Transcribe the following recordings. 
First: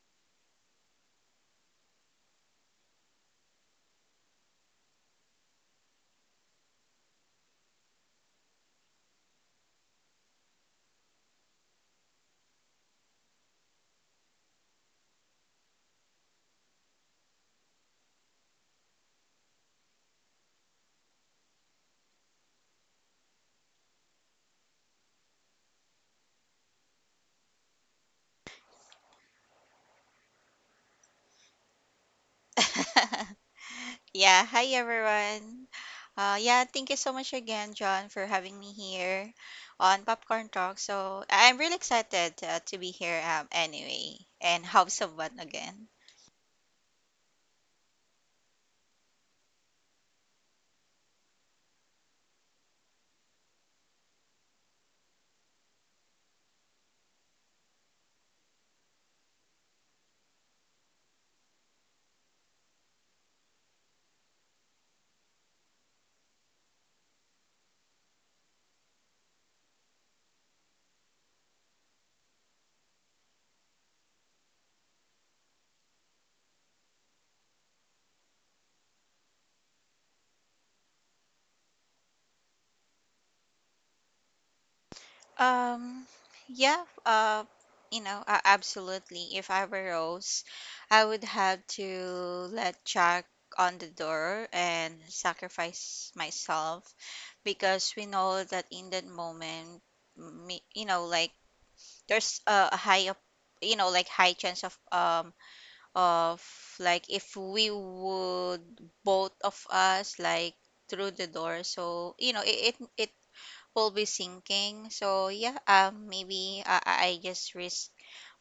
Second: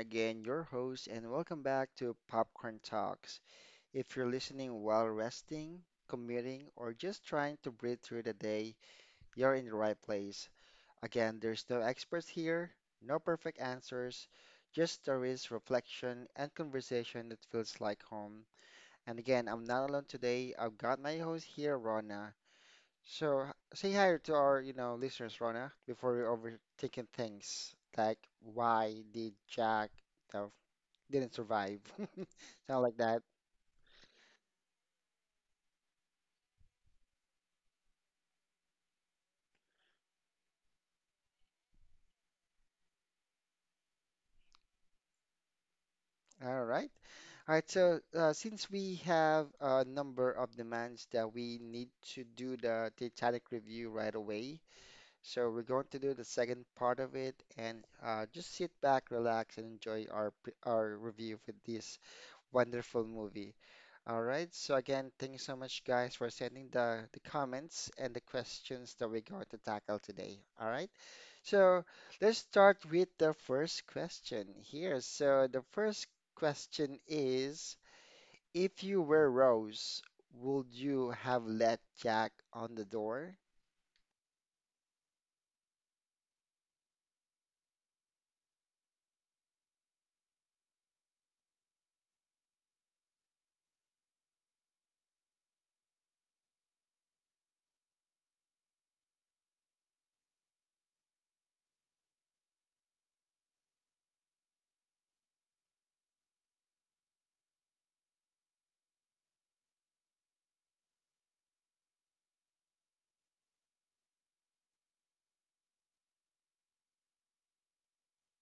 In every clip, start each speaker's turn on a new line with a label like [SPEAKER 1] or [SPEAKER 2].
[SPEAKER 1] again, your host, and welcome back to Popcorn Talks. If you're listening while resting, commuting, or just trying to breathe through the day, you're in the right place. Again, there's no experts here, no perfect answers, just stories, reflection, and conversation that feels like home. And again, I'm not alone today. I've got my host here, Rona. So h- Say hi to our, listeners, Rona, before we're overthinking things like why did Jack, you know, didn't survive, something like that.
[SPEAKER 2] Yeah, hi everyone. Yeah, thank you so much again, John, for having me here on Popcorn Talk. So I'm really excited to be here anyway and have some again.
[SPEAKER 1] All right. All right. So since we have a number of demands that we need to do the Titanic review right away, so we're going to do the second part of it and just sit back, relax, and enjoy our review for this wonderful movie. All right. So again, thank you so much, guys, for sending the comments and the questions that we're going to tackle today. All right. So let's start with the first question here. So the first question is, if you were Rose, would you have let Jack on the door?
[SPEAKER 2] Um, yeah, uh, absolutely. If I were Rose, I would have to let Jack on the door and sacrifice myself because we know that in that moment, me, there's a high of high chance of of like if we would both of us like through the door, so you know it will be sinking, so yeah maybe I just risk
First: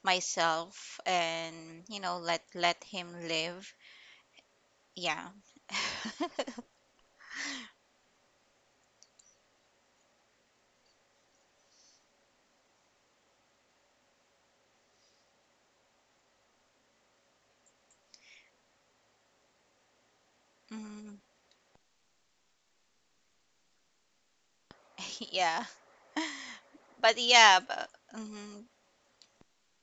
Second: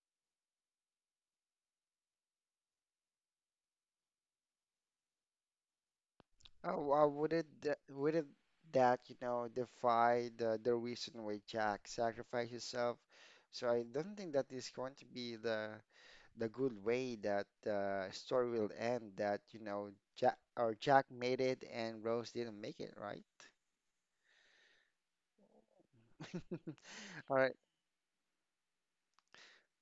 [SPEAKER 2] myself and you know let him live, yeah.
[SPEAKER 1] Oh, would it that you know defy the reason why Jack sacrificed himself? So I don't think that is going to be the good way that the story will end, that you know Jack, or Jack
[SPEAKER 2] Mm.
[SPEAKER 1] made it and Rose didn't make it, right?
[SPEAKER 2] Yeah, but
[SPEAKER 1] All right.
[SPEAKER 2] yeah, but mm.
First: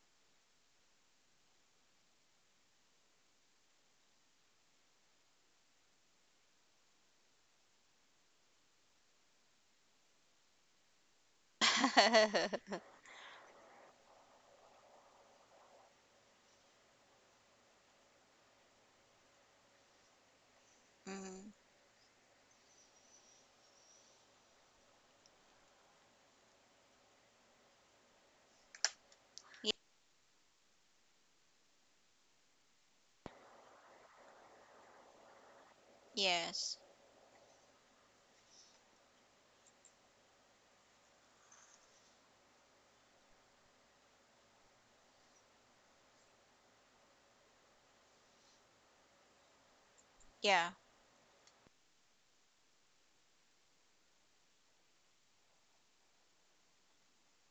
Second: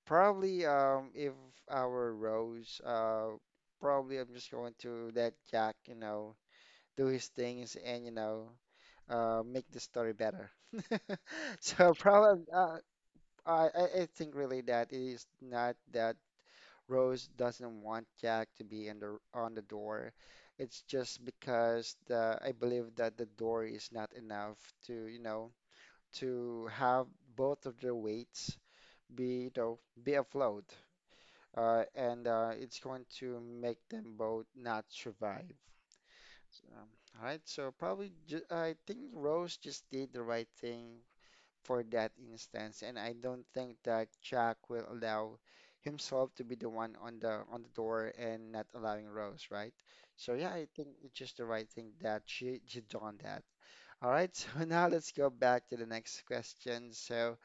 [SPEAKER 1] Probably if I were Rose, probably I'm just going to let Jack, you know, do his things and you know make the story better. So probably I think really that it is not that Rose doesn't want Jack to be in the on the door. It's just
[SPEAKER 2] Mm.
[SPEAKER 1] because the I believe that the door is not enough to, you know, to have both of their weights be, you
[SPEAKER 2] y-
[SPEAKER 1] know, be afloat. And it's going to make them both not survive. So,
[SPEAKER 2] yes,
[SPEAKER 1] all right, so probably ju I think Rose just did the right thing for that instance, and I don't think that Jack will allow himself to be the one on the door and not allowing Rose, right? So yeah,
[SPEAKER 2] yeah.
[SPEAKER 1] I think it's just the right thing that she done that. All right, so now let's go back to the next question. So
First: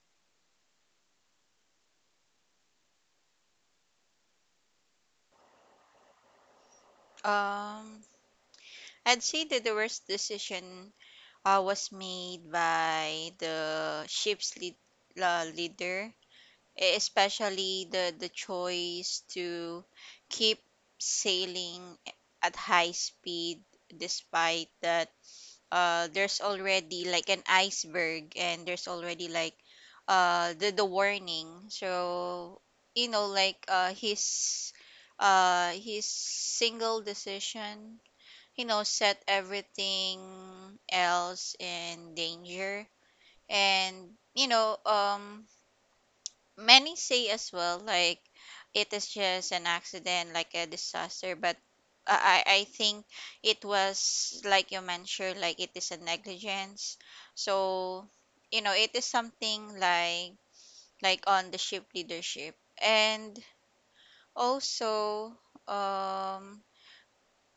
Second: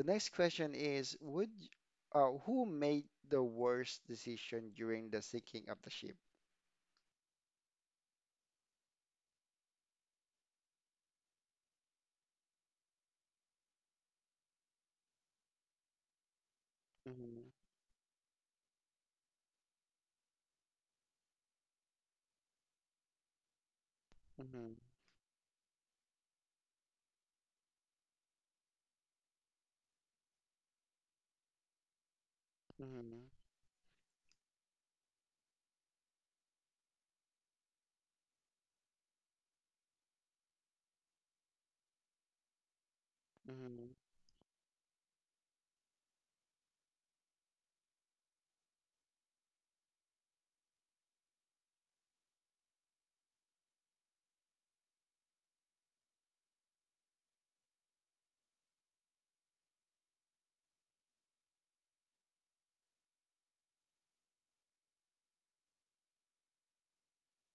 [SPEAKER 1] the next question is, would who made the worst decision during the sinking of the ship?
[SPEAKER 2] um I'd say that the worst decision was made by the ship's leader,
[SPEAKER 1] Mm-hmm.
[SPEAKER 2] especially the choice to keep sailing at high speed despite
[SPEAKER 1] Mm-hmm.
[SPEAKER 2] that there's already like an iceberg and there's already like the warning. So, you know,
[SPEAKER 1] Mm-hmm.
[SPEAKER 2] like his single decision, you know, set everything else in danger.
[SPEAKER 1] Mm-hmm.
[SPEAKER 2] And, you know, many say as well, like it is just an accident, like a disaster, but I think it was, like you mentioned, like it is a negligence. So, you know, it is something like on the ship leadership. And also, um,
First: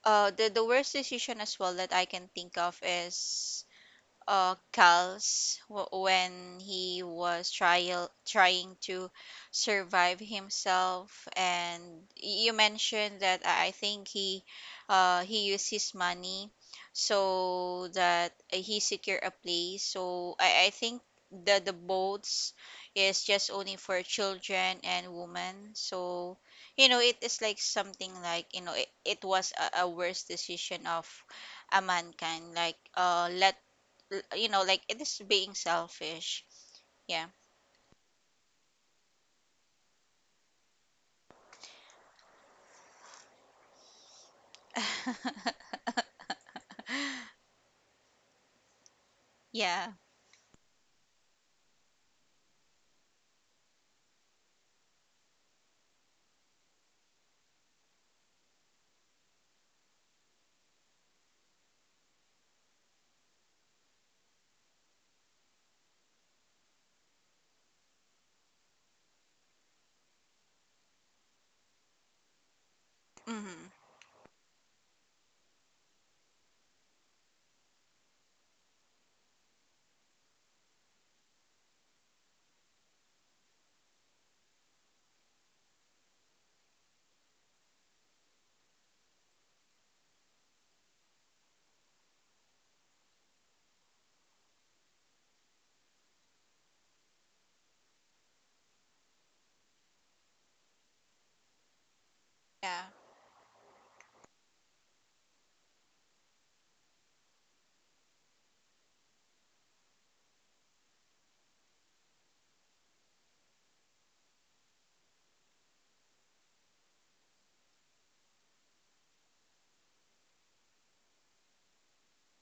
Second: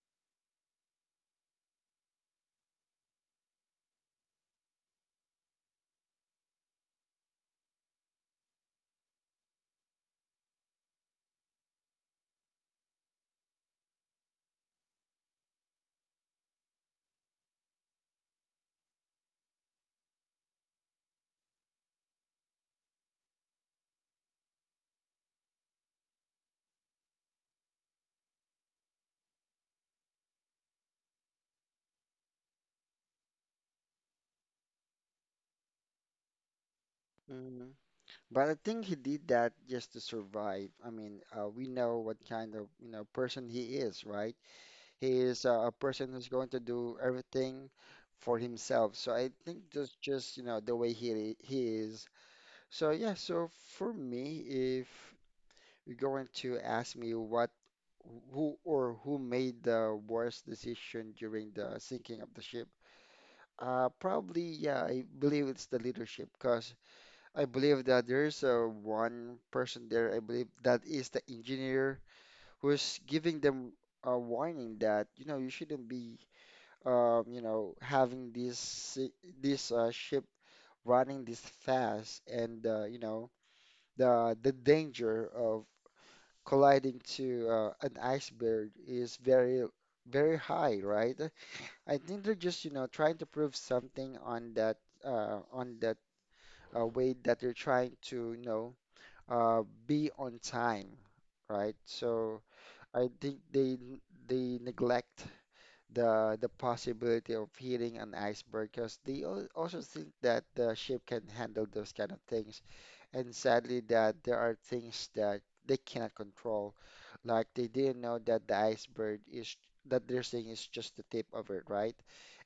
[SPEAKER 2] the worst decision as well that I can think of is Cal's, when he was trial trying to survive himself, and you mentioned that I think he, he used his money so that he secure a place. So I think the boats is just only for children and women. So you know it is like something like, you know, it was a worse decision of a mankind, like let you know, like it is being selfish. Yeah.
[SPEAKER 1] But I think he did that just to survive. I mean, we know what kind of, you know, person he is, right? He is a person who's going to do everything for himself. So I think
[SPEAKER 2] Yeah.
[SPEAKER 1] that's just, you know, the way he is. So yeah, so for me, if you're going to ask me what who or who made the worst decision during the sinking of the ship, probably yeah, I believe it's the leadership because I believe that there's one person there, I believe that is the engineer who's giving
[SPEAKER 2] Mm-hmm.
[SPEAKER 1] them a warning that, you know, you shouldn't be, you know, having this ship running this fast and you know, the danger of colliding to an iceberg is very very high, right? I think they're just, you know, trying to prove something on that uh, on that way that they're trying to, you know, be on time, right? So
[SPEAKER 2] Yeah.
[SPEAKER 1] I think they neglect the possibility of hitting an iceberg because they also think that the ship can handle those kind of things. And sadly, that there are things that they cannot control. Like they didn't know that the iceberg is that they're seeing is just the tip of it, right?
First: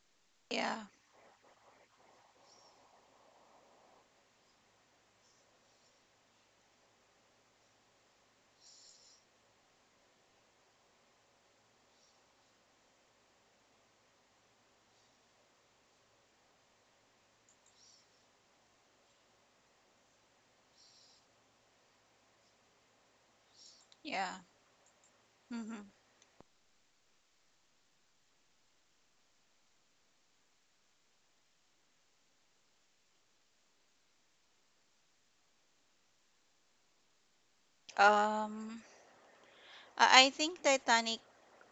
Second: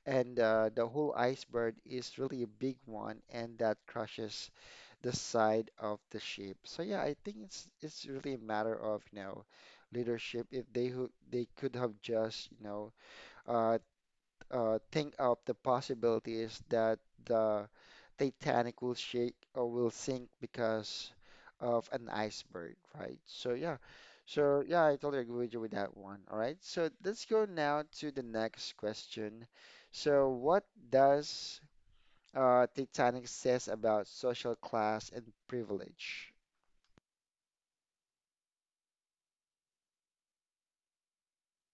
[SPEAKER 1] And
[SPEAKER 2] Yeah.
[SPEAKER 1] the whole iceberg is really a big one, and that crushes the side of the ship. So yeah, I think it's really a matter of you know leadership. If they who they could have just you know uh, think of the possibilities that the Titanic will shake or will sink because of an iceberg, right? So yeah,
[SPEAKER 2] Yeah.
[SPEAKER 1] so yeah, I totally agree with you with
[SPEAKER 2] Mm-hmm.
[SPEAKER 1] that one. All right, so let's go now to the next question. So what does Titanic says about social class and privilege?
[SPEAKER 2] Um, I think Titanic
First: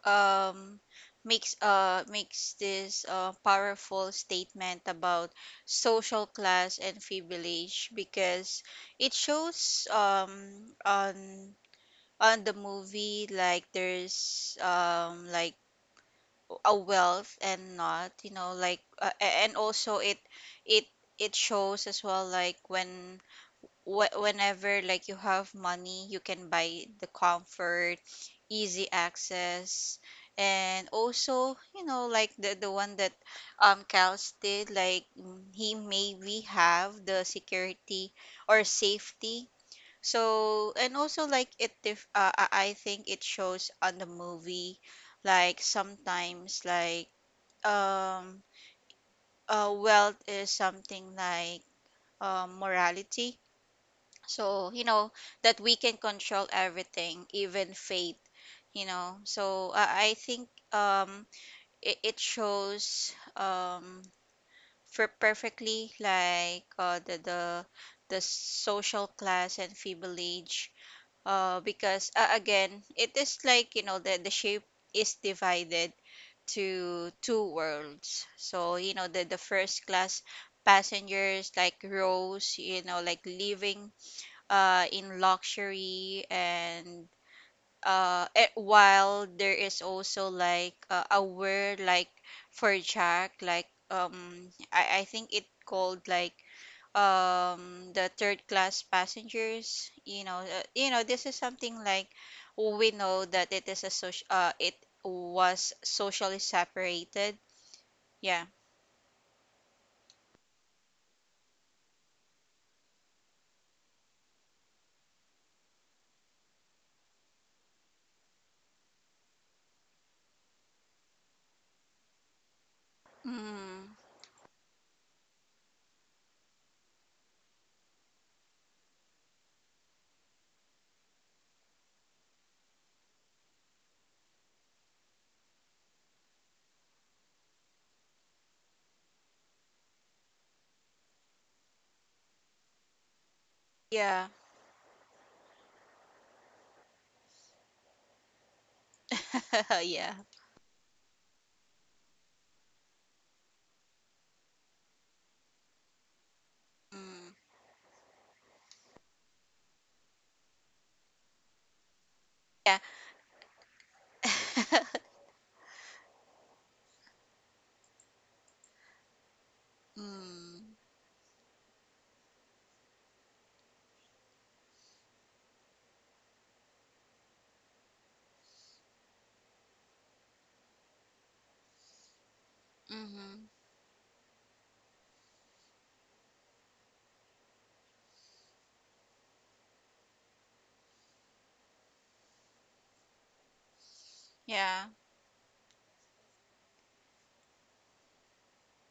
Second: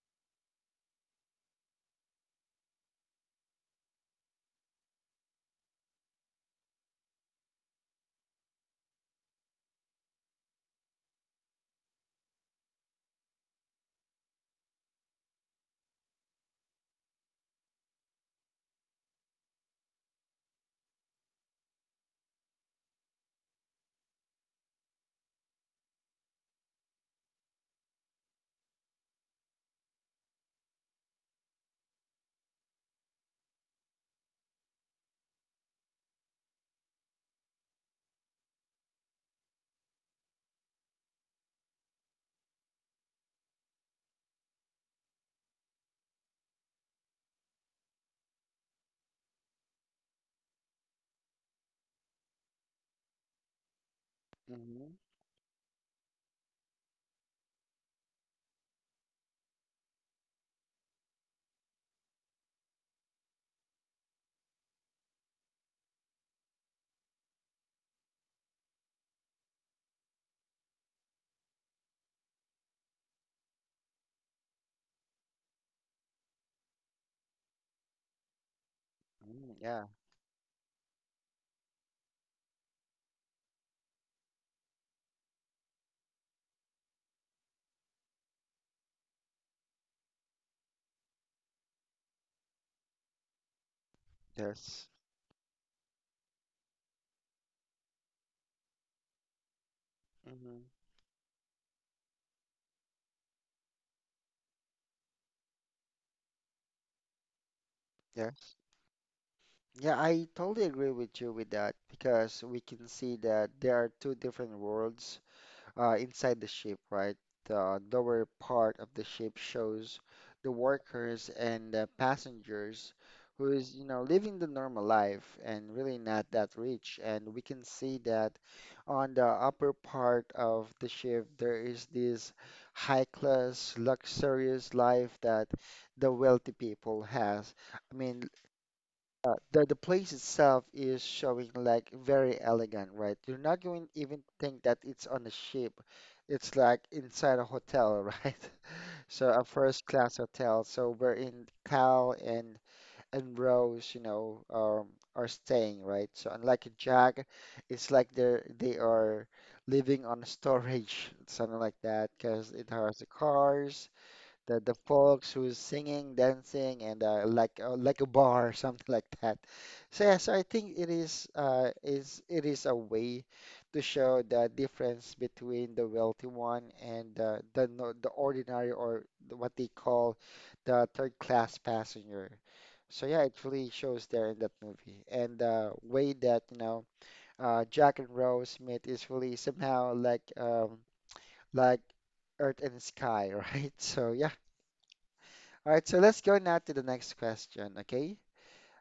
[SPEAKER 2] um makes this powerful statement about social class and privilege because it shows on the movie like there's like a wealth and not, you know, like and also it it shows as well like when whenever like you have money, you can buy the comfort, easy access, and also you know like the one that Cal's did, like mm, he maybe have the security or safety. So and also like it dif- I think it shows on the movie like sometimes like um, wealth is something like morality. So, you
[SPEAKER 1] Mm-hmm.
[SPEAKER 2] know, that we can control everything, even fate, you know. So, I think it shows for perfectly like the social class and feeble age. Because, again, it is like, you know, the shape is divided to two worlds. So, you know, the first
[SPEAKER 1] Yeah.
[SPEAKER 2] class passengers like Rose, you know, like living in luxury, and while there is also like a word like for Jack, like um,
[SPEAKER 1] Yes.
[SPEAKER 2] I, I think it called like the third class passengers, you know,
[SPEAKER 1] Mm-hmm.
[SPEAKER 2] you know, this is something like we know that it is a social it was socially separated, yeah.
[SPEAKER 1] Yes. Yeah, I totally agree with you with that because we can see that there are two different worlds inside the ship, right? The lower part of the ship shows the workers and the passengers who is, you
[SPEAKER 2] Mm.
[SPEAKER 1] know, living the normal life and really not that rich. And we can see that on the upper part of the ship, there is this high-class, luxurious life that the wealthy people has. I mean, the place itself is showing like very elegant, right? You're not going to
[SPEAKER 2] Yeah.
[SPEAKER 1] even think that it's on a ship. It's like inside a hotel, right? So a first
[SPEAKER 2] Yeah.
[SPEAKER 1] class hotel. So we're in Cal and Rose, you know, are staying, right? So unlike a
[SPEAKER 2] Mm.
[SPEAKER 1] Jack, it's like they are living on storage, something like that, because
[SPEAKER 2] Yeah.
[SPEAKER 1] it has the cars the folks who's singing, dancing, and like a bar, something like that. So yeah, so I
[SPEAKER 2] Mm.
[SPEAKER 1] think it is it is a way to show the difference between the wealthy one and the no- the ordinary or what they call the third class passenger. So yeah, it
[SPEAKER 2] Mm-hmm.
[SPEAKER 1] really shows there in that movie, and the way that you know Jack and Rose meet is really somehow like Earth and Sky, right? So yeah.
[SPEAKER 2] Yeah.
[SPEAKER 1] All right, so let's go now to the next question, okay?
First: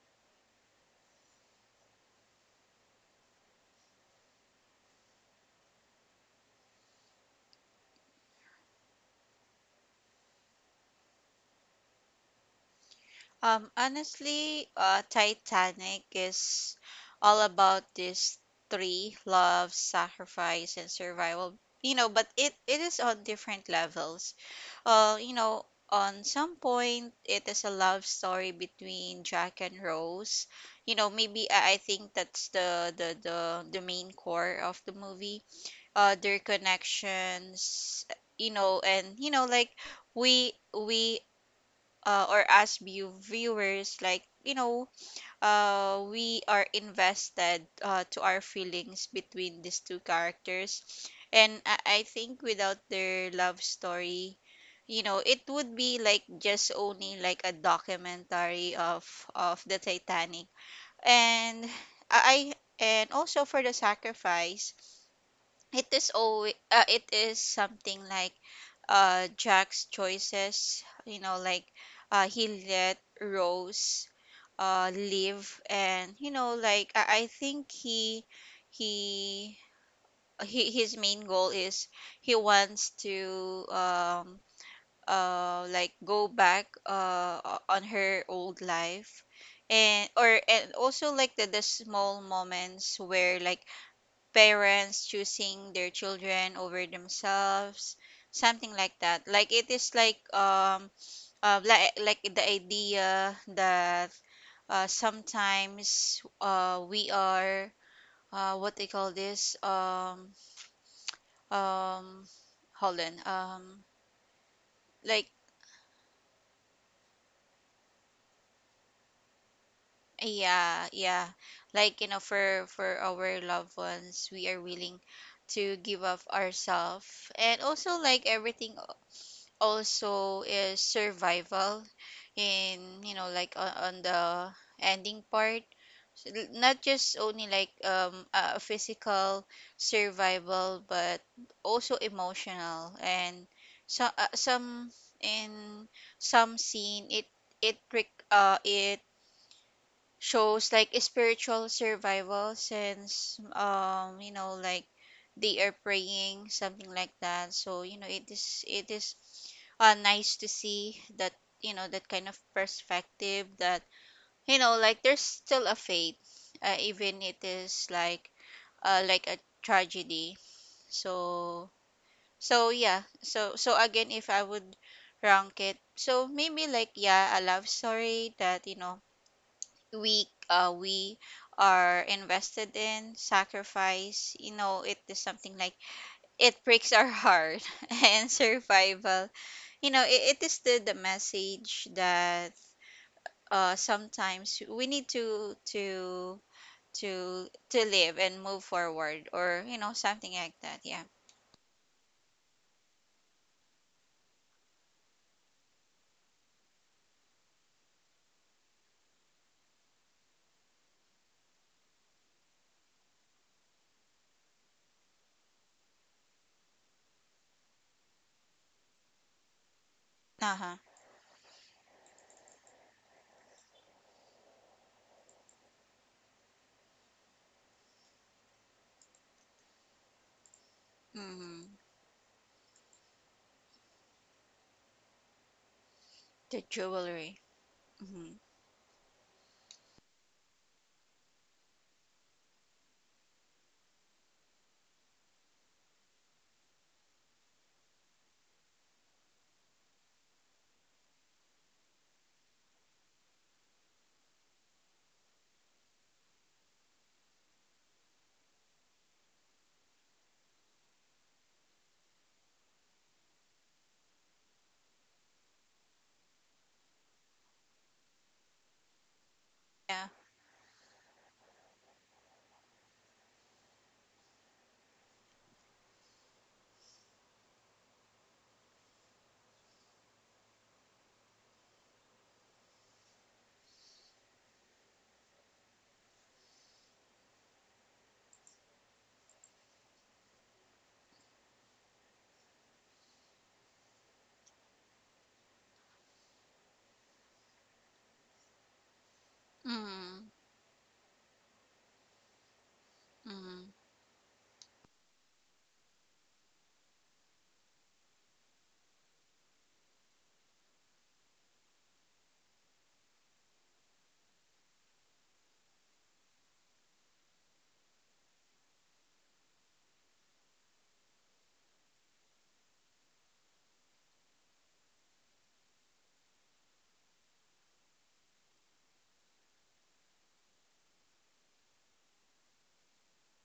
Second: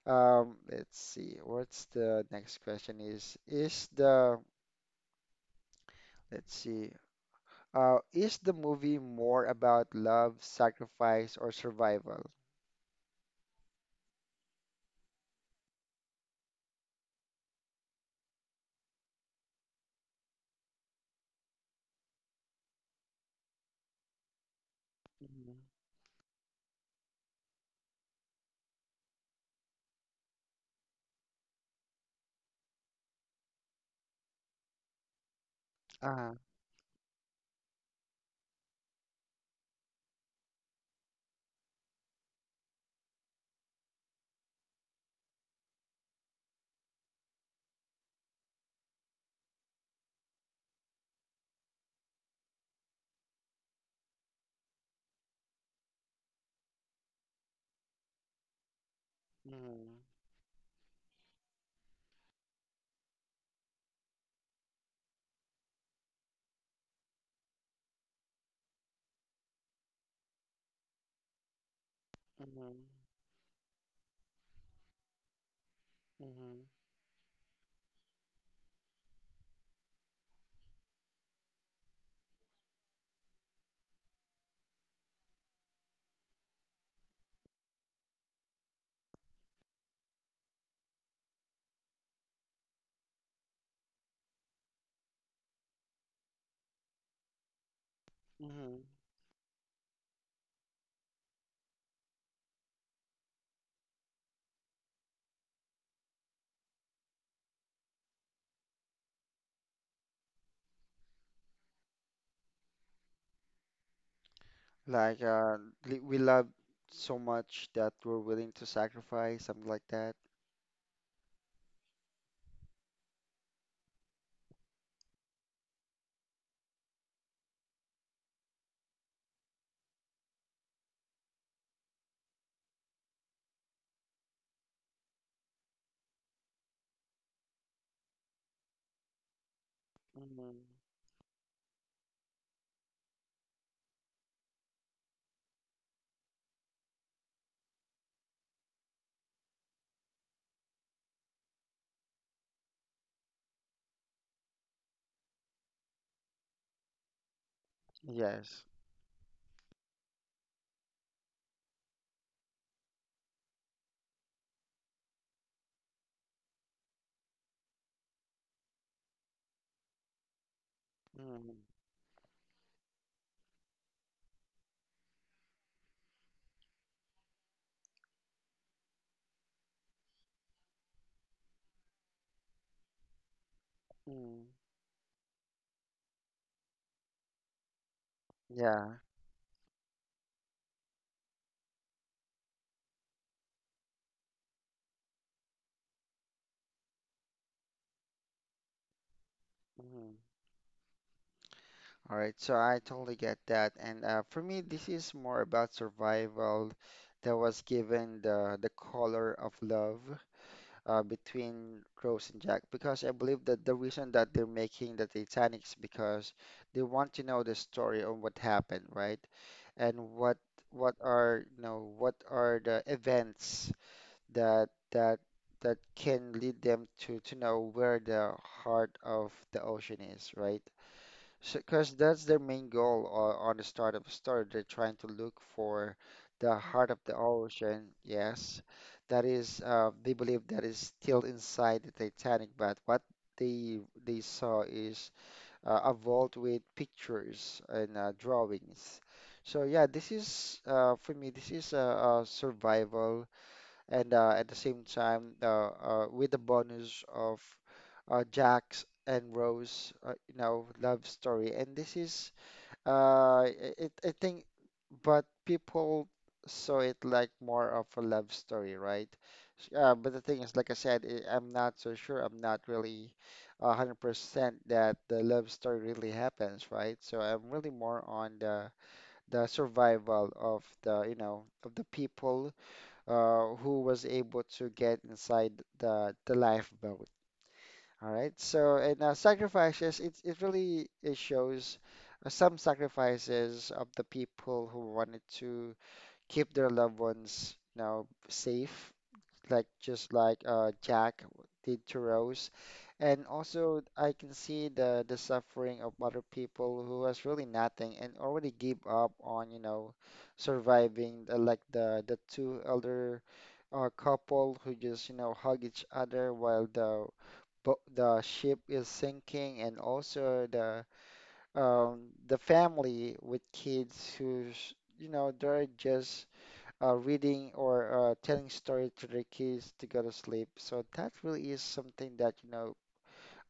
[SPEAKER 1] Let's see. What's the next question is the let's see. Is the movie more about love, sacrifice, or survival?
[SPEAKER 2] Honestly, Titanic is all about this three: love, sacrifice, and survival. You know, but it is on different levels. You
[SPEAKER 1] Mhm.
[SPEAKER 2] know, on some point, it is a love story between Jack and Rose. You know, maybe I think that's the main core of the movie,
[SPEAKER 1] Uh,
[SPEAKER 2] their connections, you know. And you know like we or as viewers, like, you know, we are invested, to our feelings between these two characters, and I think without their love story, you know, it would be like just only like a documentary of the
[SPEAKER 1] mhm,
[SPEAKER 2] Titanic. And I and also for the sacrifice, it is always it is something like Jack's choices, you know, like he
[SPEAKER 1] mhm,
[SPEAKER 2] let Rose live. And you know
[SPEAKER 1] mhm,
[SPEAKER 2] like I think he he his main goal is he wants to like go back on her old life. And or and also like the small moments where like parents choosing their children over themselves, something
[SPEAKER 1] mhm.
[SPEAKER 2] like that, like it is like the idea that sometimes we are what they call this um hold on, um,
[SPEAKER 1] like
[SPEAKER 2] like
[SPEAKER 1] uh, we love so much that we're willing to sacrifice, something like that.
[SPEAKER 2] yeah, yeah, like, you know, for our loved ones we are willing to give up ourselves and also like everything. Also is survival in, you know, like on the ending part. So, l- not just only like a physical
[SPEAKER 1] Mhm.
[SPEAKER 2] survival, but also emotional. And so some in some scene it it shows like a spiritual survival, since you know like they are praying, something like that. So you know
[SPEAKER 1] Yes.
[SPEAKER 2] it is nice to see that, you know, that kind of perspective that, you know, like there's still a faith, even it is like a tragedy.
[SPEAKER 1] Mhm.
[SPEAKER 2] So so yeah, so so again, if I would rank it, so maybe like yeah, a love story that, you know, we are invested in. Sacrifice,
[SPEAKER 1] Mhm.
[SPEAKER 2] you know, it is something like it breaks our heart, and
[SPEAKER 1] Yeah.
[SPEAKER 2] survival, you know, it is the message that sometimes we need to to live and move forward, or you know something like that, yeah.
[SPEAKER 1] All right, so I totally get that. And for me, this is more about survival that was given the color of love between Rose and Jack, because I believe that the reason that they're making the Titanic is because they want to know the story of what happened, right? And
[SPEAKER 2] Uh-huh.
[SPEAKER 1] what are you know what are the events that that that can lead them to know where the heart of the ocean is, right?
[SPEAKER 2] Mm-hmm.
[SPEAKER 1] Because that's their main goal on the start of a story. They're trying to look for the
[SPEAKER 2] The
[SPEAKER 1] heart of the
[SPEAKER 2] jewelry.
[SPEAKER 1] ocean.
[SPEAKER 2] Mm-hmm.
[SPEAKER 1] Yes, that is, they believe that is still inside the Titanic, but what they they saw is a vault with pictures and drawings. So yeah, this is for me, this is a survival and at the same time with the bonus of Jack's and Rose, you know, love story. And this is, uh, I think, but people saw it like more of a love story, right?
[SPEAKER 2] Yeah.
[SPEAKER 1] But the thing is, like I said, I'm not so sure. I'm not really a 100% that the love story really happens, right? So I'm really more on the survival of the, you know, of the people who was able to get inside the lifeboat. All right. So and sacrifices, it really it shows some sacrifices of the people who wanted to keep their loved ones, you know, safe, like just
[SPEAKER 2] Mm-hmm.
[SPEAKER 1] like Jack did to Rose. And
[SPEAKER 2] Mm-hmm.
[SPEAKER 1] also, I can see the suffering of other people who has really nothing and already give up on, you know, surviving the, like the two elder a couple who just, you know, hug each other while the ship is sinking, and also the family with kids who's, you know, they're just reading or telling story to their kids to go to sleep. So that really is something that, you know,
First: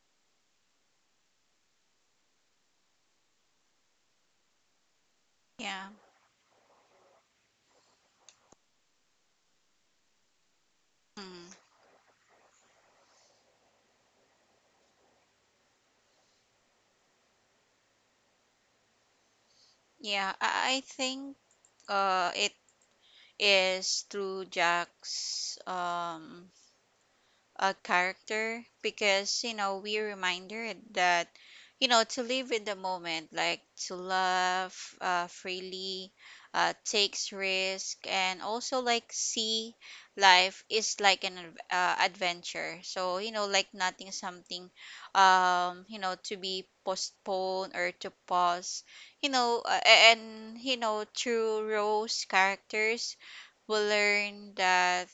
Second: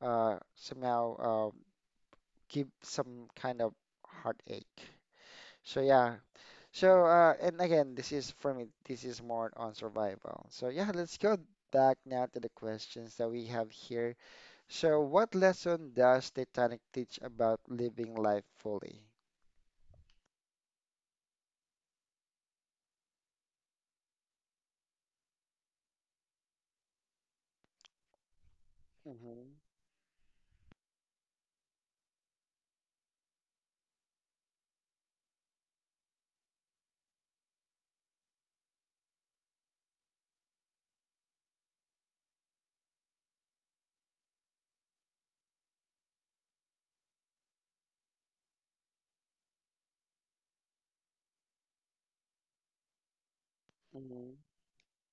[SPEAKER 1] somehow give some kind of heartache. So
[SPEAKER 2] Yeah.
[SPEAKER 1] yeah, so, and again, this is for me, this is more on survival. So, yeah, let's go
[SPEAKER 2] Mm-hmm.
[SPEAKER 1] back now to the questions that we have here. So, what lesson does Titanic teach about living life fully?
[SPEAKER 2] I think it is through Jack's a character, because
[SPEAKER 1] Mm-hmm.
[SPEAKER 2] you know we're reminded that, you know, to live in the moment, like to love freely, takes risk, and also like see life is like an adventure. So you know like nothing something you know to be postponed or to pause, you know. And you know through Rose characters, will
[SPEAKER 1] Hmm.
[SPEAKER 2] learn that,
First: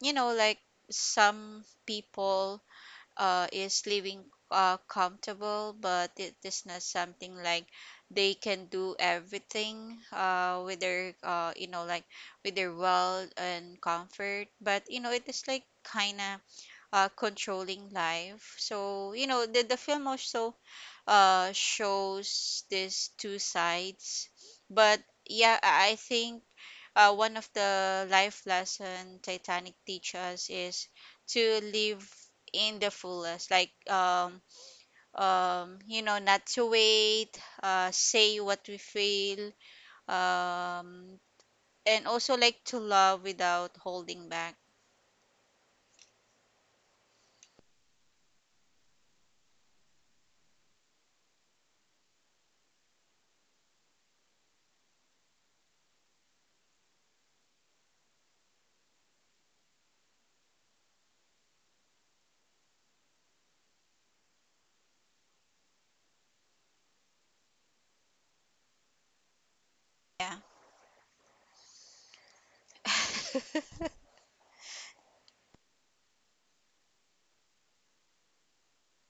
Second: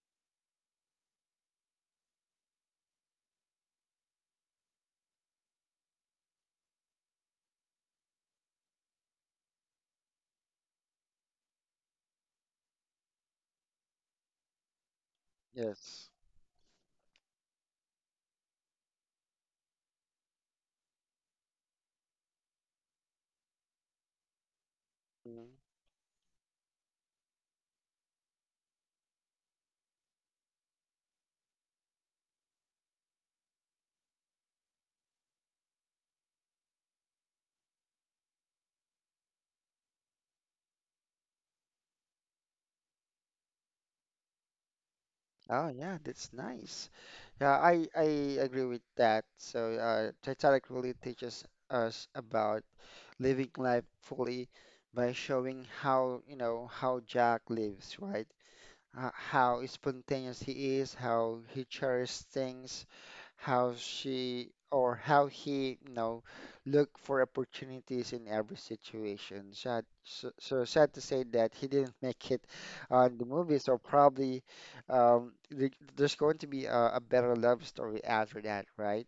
[SPEAKER 2] you know, like some people is living comfortable, but it is not something like they can do everything with their you know like with their wealth and comfort. But you know it is like
[SPEAKER 1] Yes.
[SPEAKER 2] kind of controlling life. So you know the film also shows these two sides. But yeah
[SPEAKER 1] Hmm.
[SPEAKER 2] i I think one of the life lesson Titanic teach us is to live in the fullest, like you know, not to wait, say what we feel, um, and also like to love without holding back.
[SPEAKER 1] Oh, yeah, that's nice. Yeah, I agree with that. So, Titanic really teaches us about living life fully by showing how, you know, how Jack lives, right? How spontaneous he is, how he cherishes things, how she or how he, you know, look for opportunities in every situation. Sad, so,
[SPEAKER 2] Yeah.
[SPEAKER 1] so sad to say that he didn't make it on the movie. So probably um, there's going to be a better love story after that, right?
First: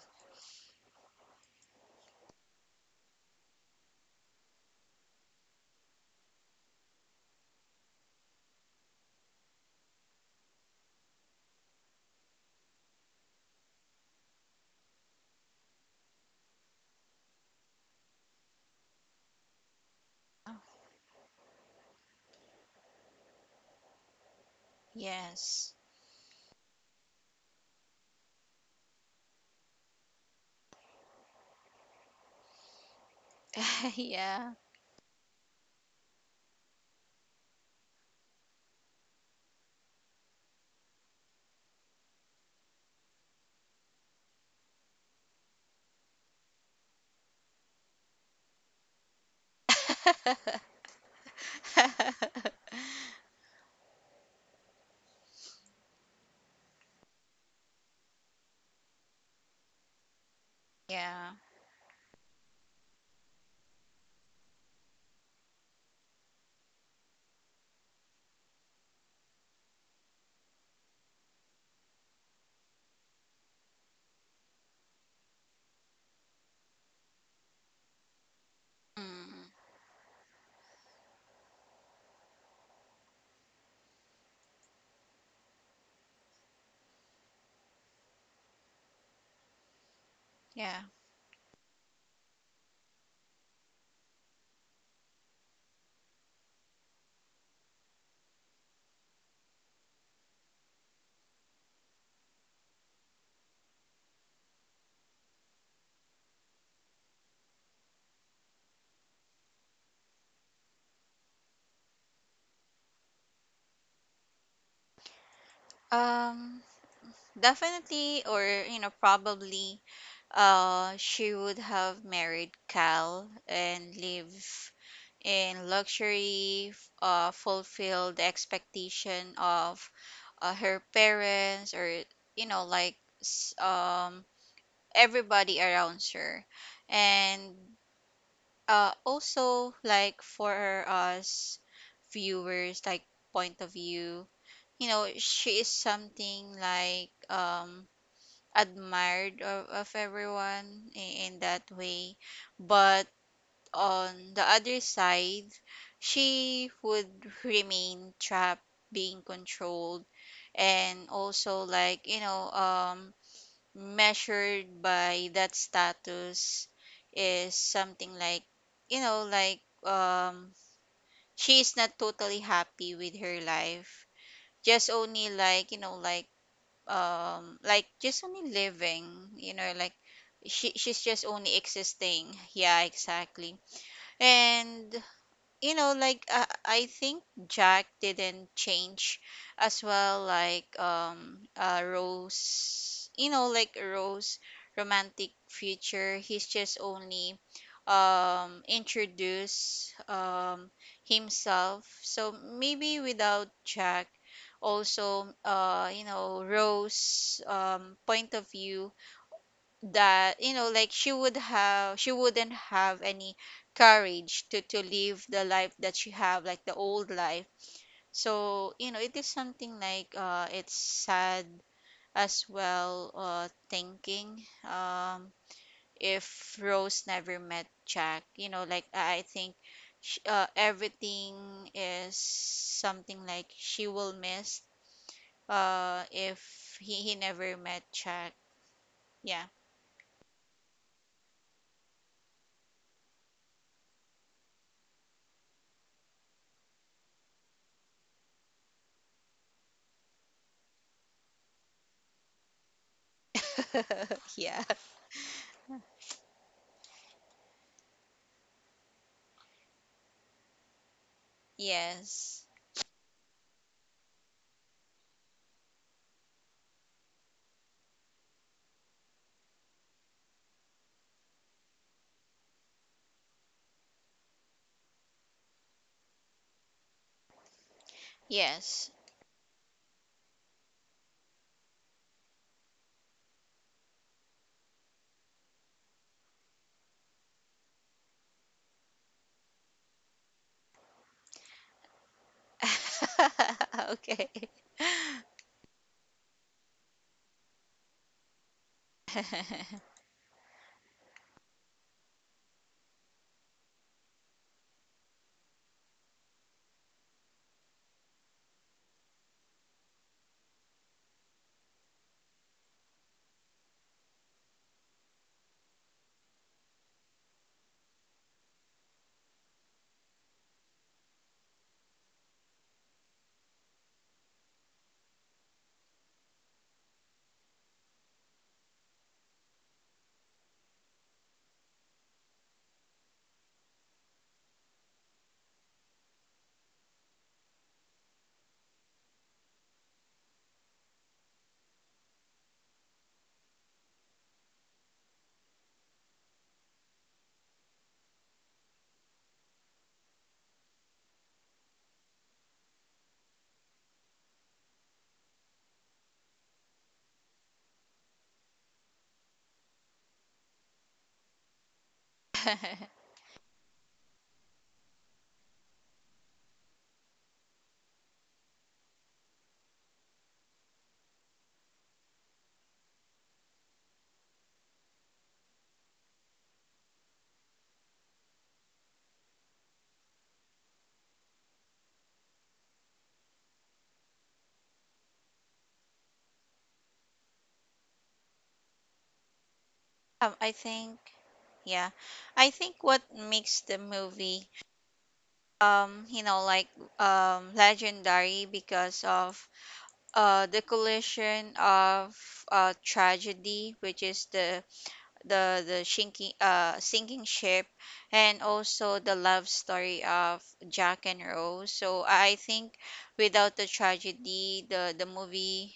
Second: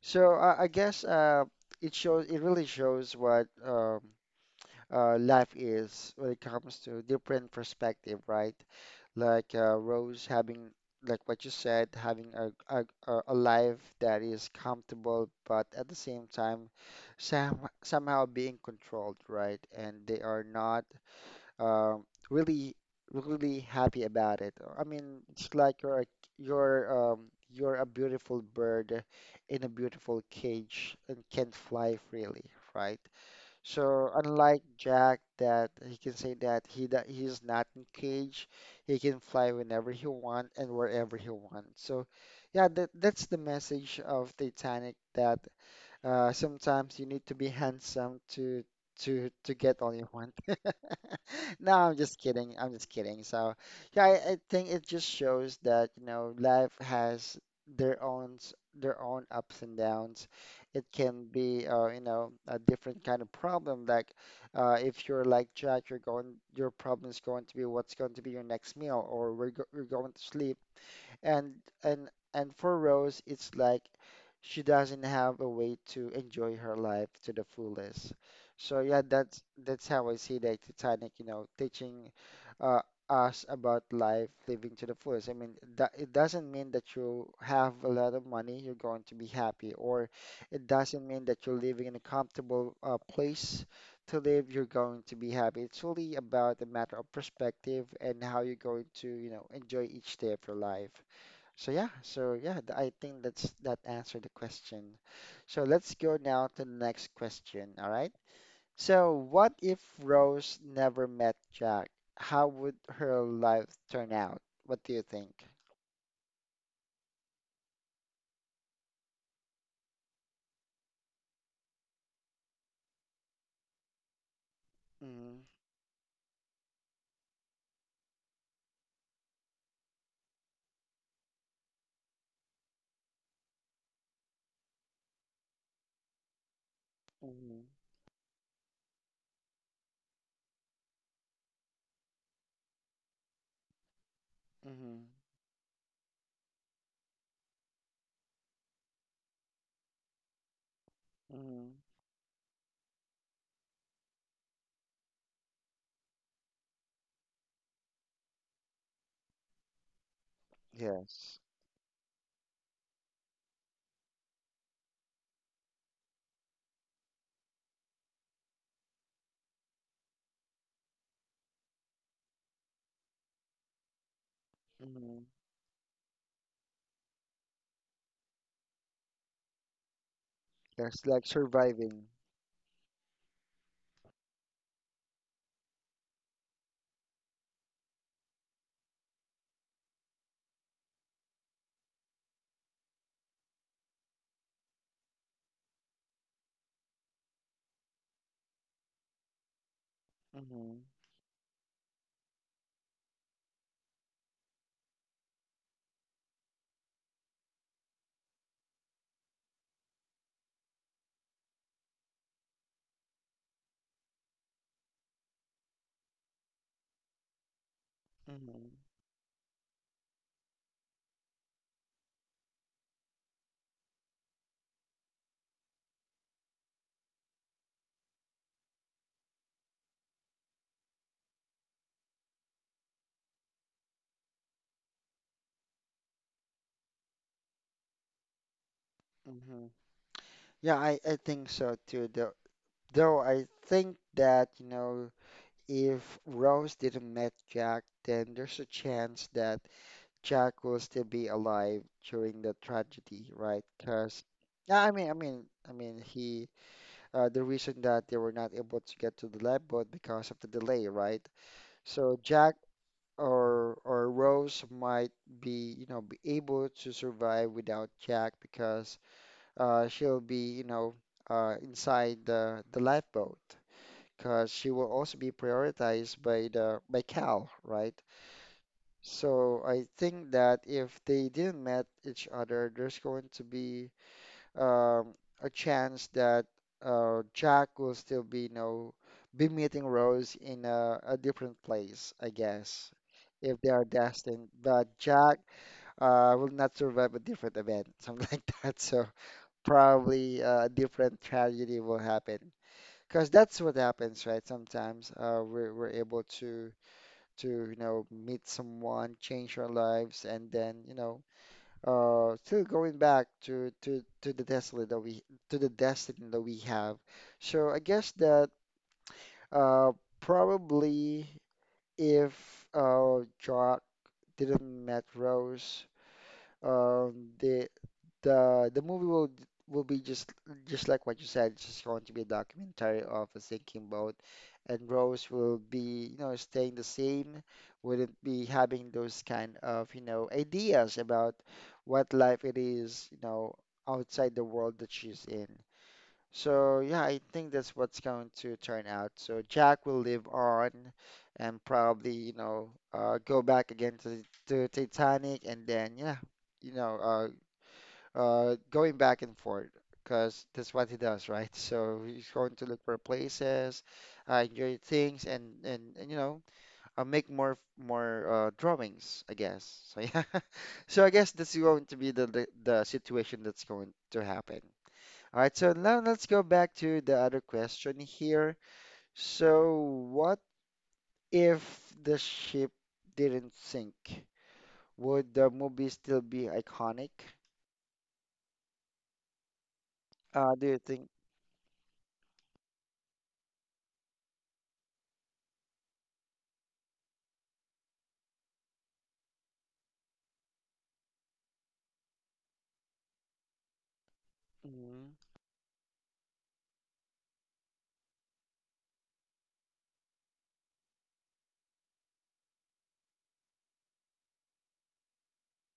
[SPEAKER 1] So I guess it shows. It really shows what life is when it comes to different perspective, right? Rose having, like what you said, having a life that is comfortable, but at the same time, somehow being controlled, right? And they are not really really happy about it. I mean, it's
[SPEAKER 2] Yes.
[SPEAKER 1] like you're um, you're a beautiful bird in a beautiful cage and can't fly freely, right? So
[SPEAKER 2] Yeah.
[SPEAKER 1] unlike Jack, that he can say that he's not in cage, he can fly whenever he want and wherever he wants. So yeah, that's the message of Titanic that sometimes you need to be handsome to get all you want. No, I'm just kidding. I'm just kidding. So, yeah, I think it just shows that, you know, life has their own ups and downs. It can
[SPEAKER 2] Yeah.
[SPEAKER 1] be, you know, a different kind of problem. Like, if you're like Jack, your problem is going to be what's going to be your next meal, or you're going to sleep and and and for Rose, it's like she doesn't have a way to enjoy her life to the fullest. So yeah,
[SPEAKER 2] Mm,
[SPEAKER 1] that's how I see the Titanic, you know, teaching uh, us about life, living to the fullest. I mean, that it doesn't mean that you have a lot of money, you're going to be happy, or it
[SPEAKER 2] yeah.
[SPEAKER 1] doesn't mean that you're living in a comfortable place to live, you're going to be happy. It's really about a matter of perspective and how you're going to, you know, enjoy each day of your life. So yeah, I think that's that answered the question. So let's go now to the next question, all right? So what if Rose never met Jack? How would her life turn out? What do you think?
[SPEAKER 2] Um, definitely, or you know, probably she would have married Cal and live
[SPEAKER 1] Mm-hmm,
[SPEAKER 2] in luxury, fulfill the expectation of her parents, or you know, like s- um, everybody around her. And
[SPEAKER 1] mm-hmm,
[SPEAKER 2] also, like, for us viewers, like, point of view, you
[SPEAKER 1] mm-hmm,
[SPEAKER 2] know, she is something like, admired of everyone in that
[SPEAKER 1] mm-hmm.
[SPEAKER 2] way. But on the other side, she would remain trapped, being controlled, and
[SPEAKER 1] Yes.
[SPEAKER 2] also like, you know, measured by that status, is something like, you know, like she is not totally happy with her life. Just
[SPEAKER 1] Mm-hmm.
[SPEAKER 2] only like, you know, like just only living, you know, like she's
[SPEAKER 1] Yes,
[SPEAKER 2] just
[SPEAKER 1] like
[SPEAKER 2] only
[SPEAKER 1] surviving.
[SPEAKER 2] existing, yeah exactly. And you know like I think Jack didn't change as well, like Rose, you know, like Rose romantic future, he's just only introduce
[SPEAKER 1] Mm-hmm,
[SPEAKER 2] himself. So maybe without Jack also, you know, Rose, point of view, that, you know, like she wouldn't have any courage to live the life that she have, like the old life.
[SPEAKER 1] mm-hmm,
[SPEAKER 2] So you know it is something like it's sad as well, thinking um if Rose never met Jack, you know, like I think sh everything is something like she will miss if he never met Jack, yeah.
[SPEAKER 1] mm-hmm. Yeah, I think so too, though I think that, you know, if Rose didn't meet Jack, then there's a chance that Jack will still be alive during the tragedy, right? Because
[SPEAKER 2] Yeah.
[SPEAKER 1] I mean, I mean, I mean, he the reason that they were not able to get to the lab boat because of the delay, right? So
[SPEAKER 2] Yes.
[SPEAKER 1] Jack or Rose might be, you know, be able to survive without Jack because she'll be, you know, inside the lifeboat because she will also be prioritized by the by Cal, right?
[SPEAKER 2] Yes.
[SPEAKER 1] So I think that if they didn't met each other, there's going to be um, a chance that Jack will still be, you know, be meeting Rose in a different place, I guess, if they are
[SPEAKER 2] Okay.
[SPEAKER 1] destined. But Jack will not survive a different event, something like that. So probably a different tragedy will happen. Because that's what happens, right? Sometimes we're able to you know meet someone, change our lives, and then you know still going back to the destiny that we to the destiny that we have. So I guess that uh, probably if Jock didn't met Rose, um, the the the movie will be just like what you said. It's just going to be a documentary of a sinking boat, and Rose will be you know staying the same, wouldn't be having those kind of you know ideas about what life it is you know outside the world that she's in. So yeah, I think that's what's going to turn out. So Jack will live on and probably you know go back again to Titanic and then yeah you know going back and forth because that's what he does, right? So he's going to look for places, enjoy things, and you know, make more drawings, I guess. So yeah, so I guess that's going to be the situation that's going to happen. All right, so now let's go back to the other question here. So what if the ship didn't sink? Would the movie still be iconic?
[SPEAKER 2] I
[SPEAKER 1] Do you
[SPEAKER 2] think,
[SPEAKER 1] think?
[SPEAKER 2] yeah, I think what makes the movie, you know, like, legendary, because of the collision of tragedy, which is
[SPEAKER 1] Mhm,
[SPEAKER 2] the sinking sinking ship, and also the love story of Jack and Rose. So I think without the tragedy, the movie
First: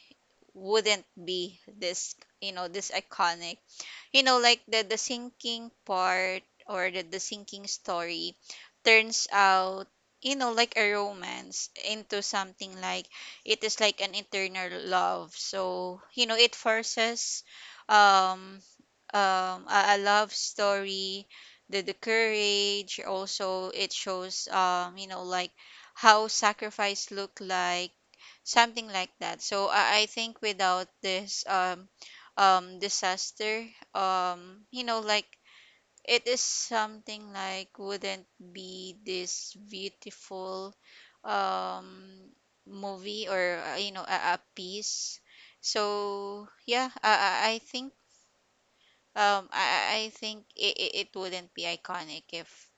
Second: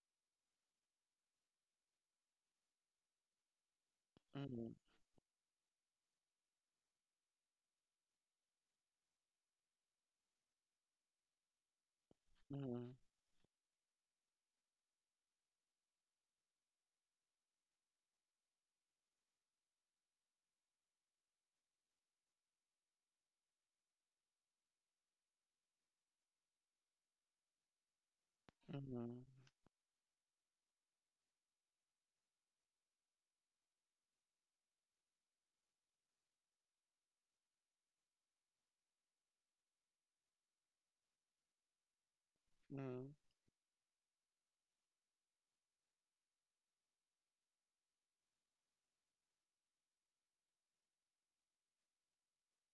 [SPEAKER 2] wouldn't be this, you know, this iconic. You know like
[SPEAKER 1] mhm.
[SPEAKER 2] the sinking part, or the sinking story turns out, you know, like a romance into something
[SPEAKER 1] Mm-hmm.
[SPEAKER 2] like it is like an internal love. So it forces um a love story. The courage also it shows, like how sacrifice look like, something like
[SPEAKER 1] Mm-hmm.
[SPEAKER 2] that. So I think without this disaster, like it is something like wouldn't be this beautiful um
[SPEAKER 1] Mm-hmm.
[SPEAKER 2] movie, or a piece. So yeah, I think, I think it wouldn't be iconic if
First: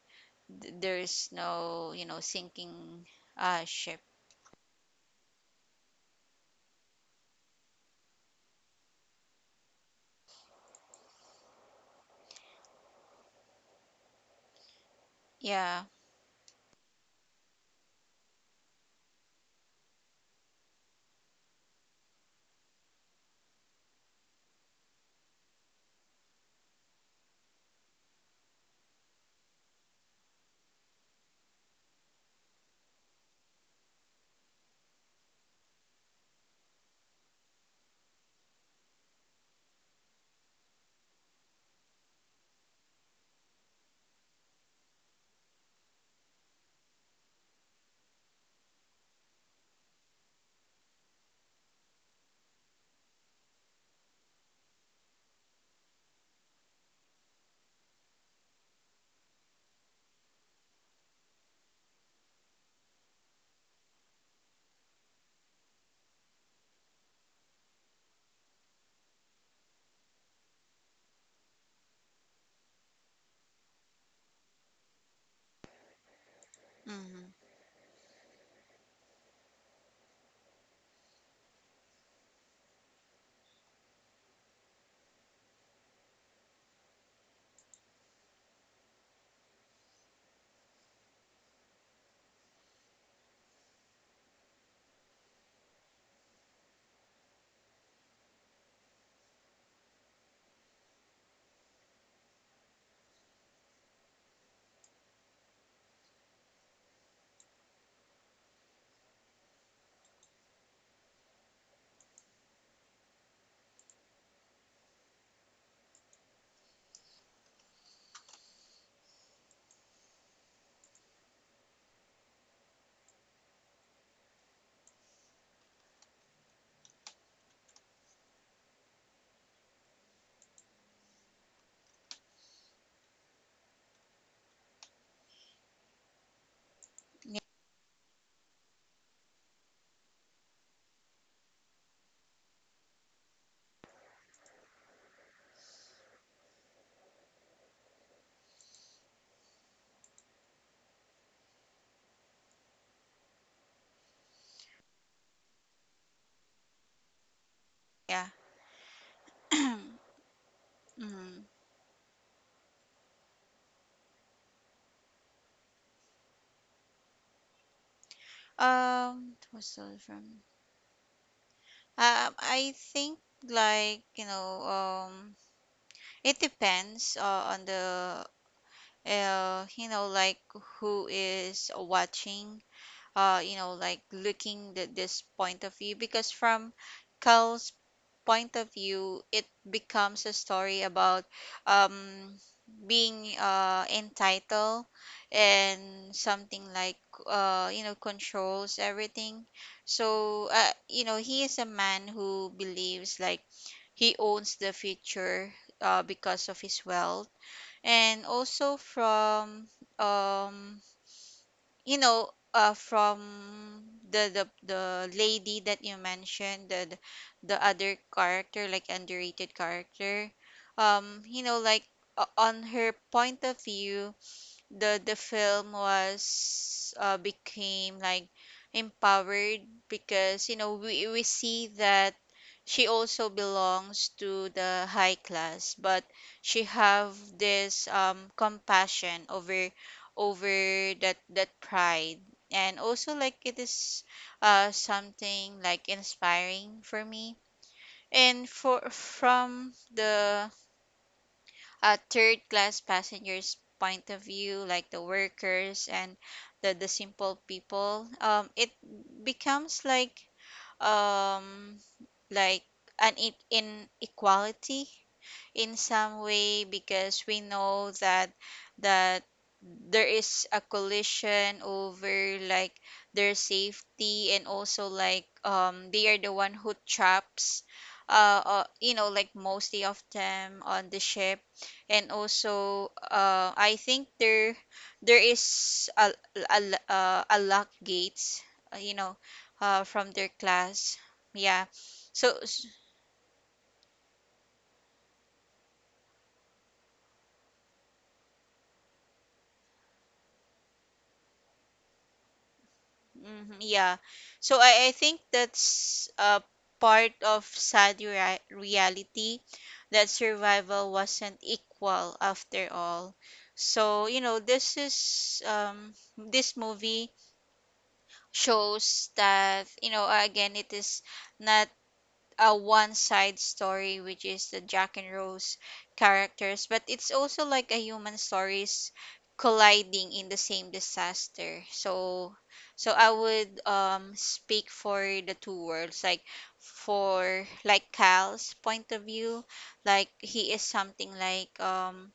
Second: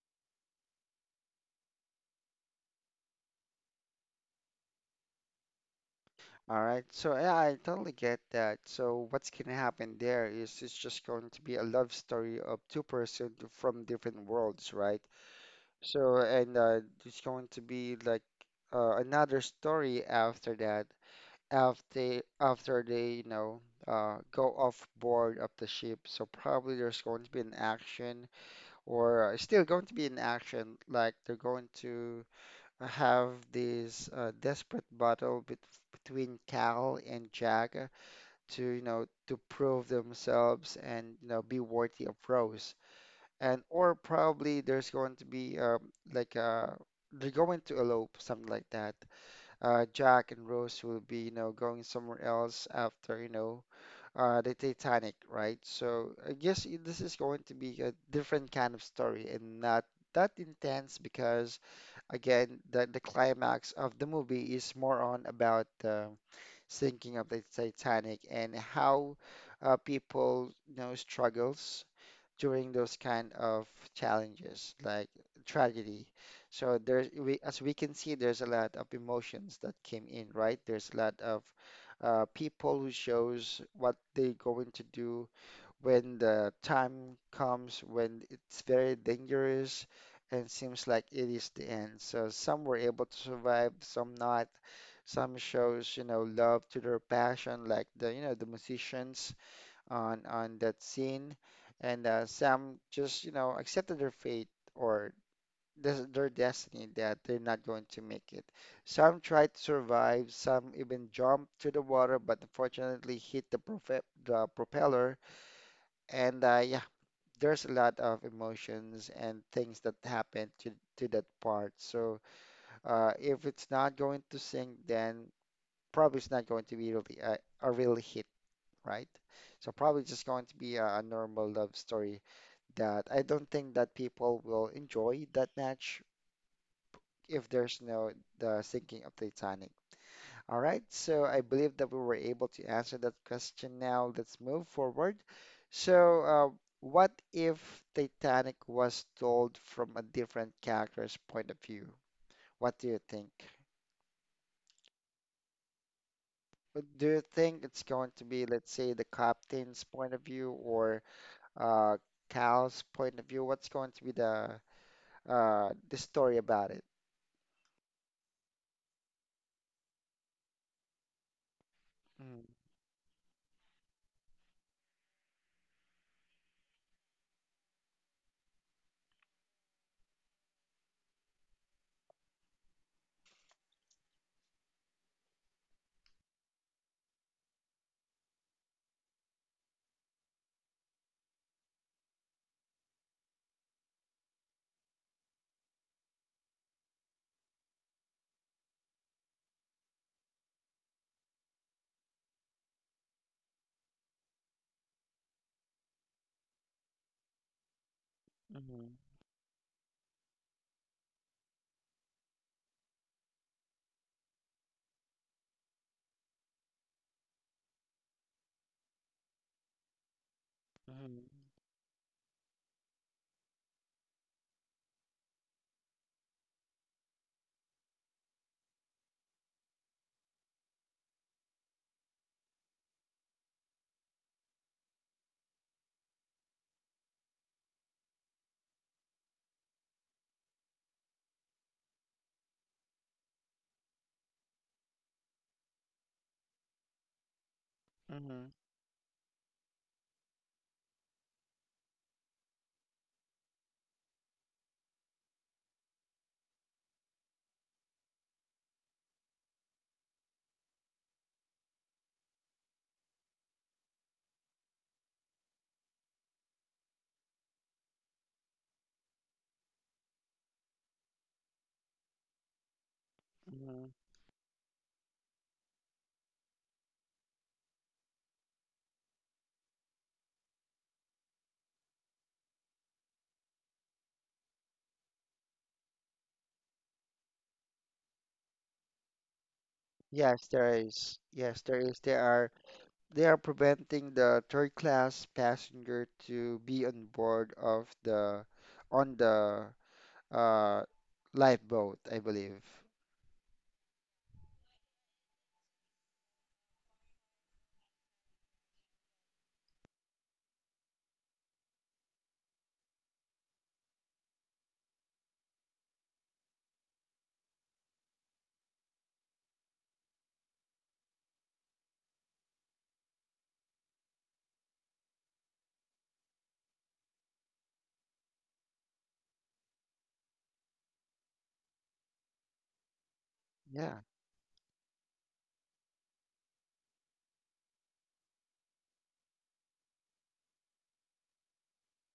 [SPEAKER 2] there's no, sinking ship.
[SPEAKER 1] All right. So yeah, I totally get that. So what's gonna happen there is it's just going to be a love story of two persons from different worlds, right?
[SPEAKER 2] Yeah.
[SPEAKER 1] So and it's going to be like another story after that, after they you know go off board of the ship. So probably there's going to be an action, or still going to be an action, like they're going to I have this desperate battle bet between Cal and Jack to, you know, to prove themselves and, you know, be worthy of Rose. And or probably there's going to be like uh they're going to elope, something like that. Jack and Rose will be, you know, going somewhere else after, you know, the Titanic, right? So I guess this is going to be a different kind of story and not that intense because again, the climax of the movie is more on about the sinking of the Titanic and how people, you know, struggles during those kind of challenges, like tragedy. So there's
[SPEAKER 2] Mm-hmm.
[SPEAKER 1] as we can see, there's a lot of emotions that came in, right? There's a lot of people who shows what they're going to do when the time comes when it's very dangerous and seems like it is the end. So some were able to survive, some not. Some shows, you know, love to their passion, like the, you know, the musicians on that scene, and some just, you know, accepted their fate or des their destiny that they're not going to make it. Some tried to survive, some even jumped to the water, but unfortunately hit the propeller and yeah, there's a lot of emotions and things that happen to that part. So if it's not going to sing, then probably it's not going to be really a real hit, right? So probably just going to be a normal love story that I don't think that people will enjoy that much if there's no the sinking of the Titanic. All right, so I believe that we were able to answer that question now. Let's move forward. So, what if Titanic was told from a different character's point of view? What do you think? Do you think it's going to
[SPEAKER 2] Yeah.
[SPEAKER 1] be, let's say, the captain's point of view or
[SPEAKER 2] Mm-hmm.
[SPEAKER 1] uh, Cal's point of view? What's going to be the story about it?
[SPEAKER 2] It was still from.
[SPEAKER 1] Mm,
[SPEAKER 2] I think, like you know, it depends, on the, you know, like who is watching, you know, like looking at this point of view, because from Cal's point of view, it becomes a story about, um, being, entitled and something like, controls everything. So, he is a man who believes like he owns the future, because of his wealth and also
[SPEAKER 1] hmm
[SPEAKER 2] from, um you know from the lady that you mentioned, the other character, like underrated character,
[SPEAKER 1] hmm
[SPEAKER 2] like, on her point of view the film was, became like empowered, because you know we see that she also belongs to the high class, but she have this compassion over that pride, and also like it is, something like inspiring for me. And
[SPEAKER 1] hmm
[SPEAKER 2] for from the, third class passengers point of view, like the workers and the simple people, it becomes like, um like an inequality in some way, because we know that there is a collision over like their
[SPEAKER 1] hmm.
[SPEAKER 2] safety, and also like, they are the one who traps, like, mostly of them on the ship. And also, I think there is a lock gates, you know, from their
[SPEAKER 1] Yes, there
[SPEAKER 2] class.
[SPEAKER 1] is. Yes,
[SPEAKER 2] Yeah,
[SPEAKER 1] there is. There
[SPEAKER 2] so.
[SPEAKER 1] are they are preventing the third class passenger to be on board of the uh, lifeboat, I believe.
[SPEAKER 2] Mhm, yeah. So I think that's a part of sad reality that survival wasn't equal after all. So, you know, this movie shows that, you know, again it is not, one side story, which is the Jack and Rose characters, but it's also like a human stories colliding in the same disaster. So, I would
[SPEAKER 1] Yeah,
[SPEAKER 2] speak for the two worlds, like for, like Cal's point of view, like he is something like,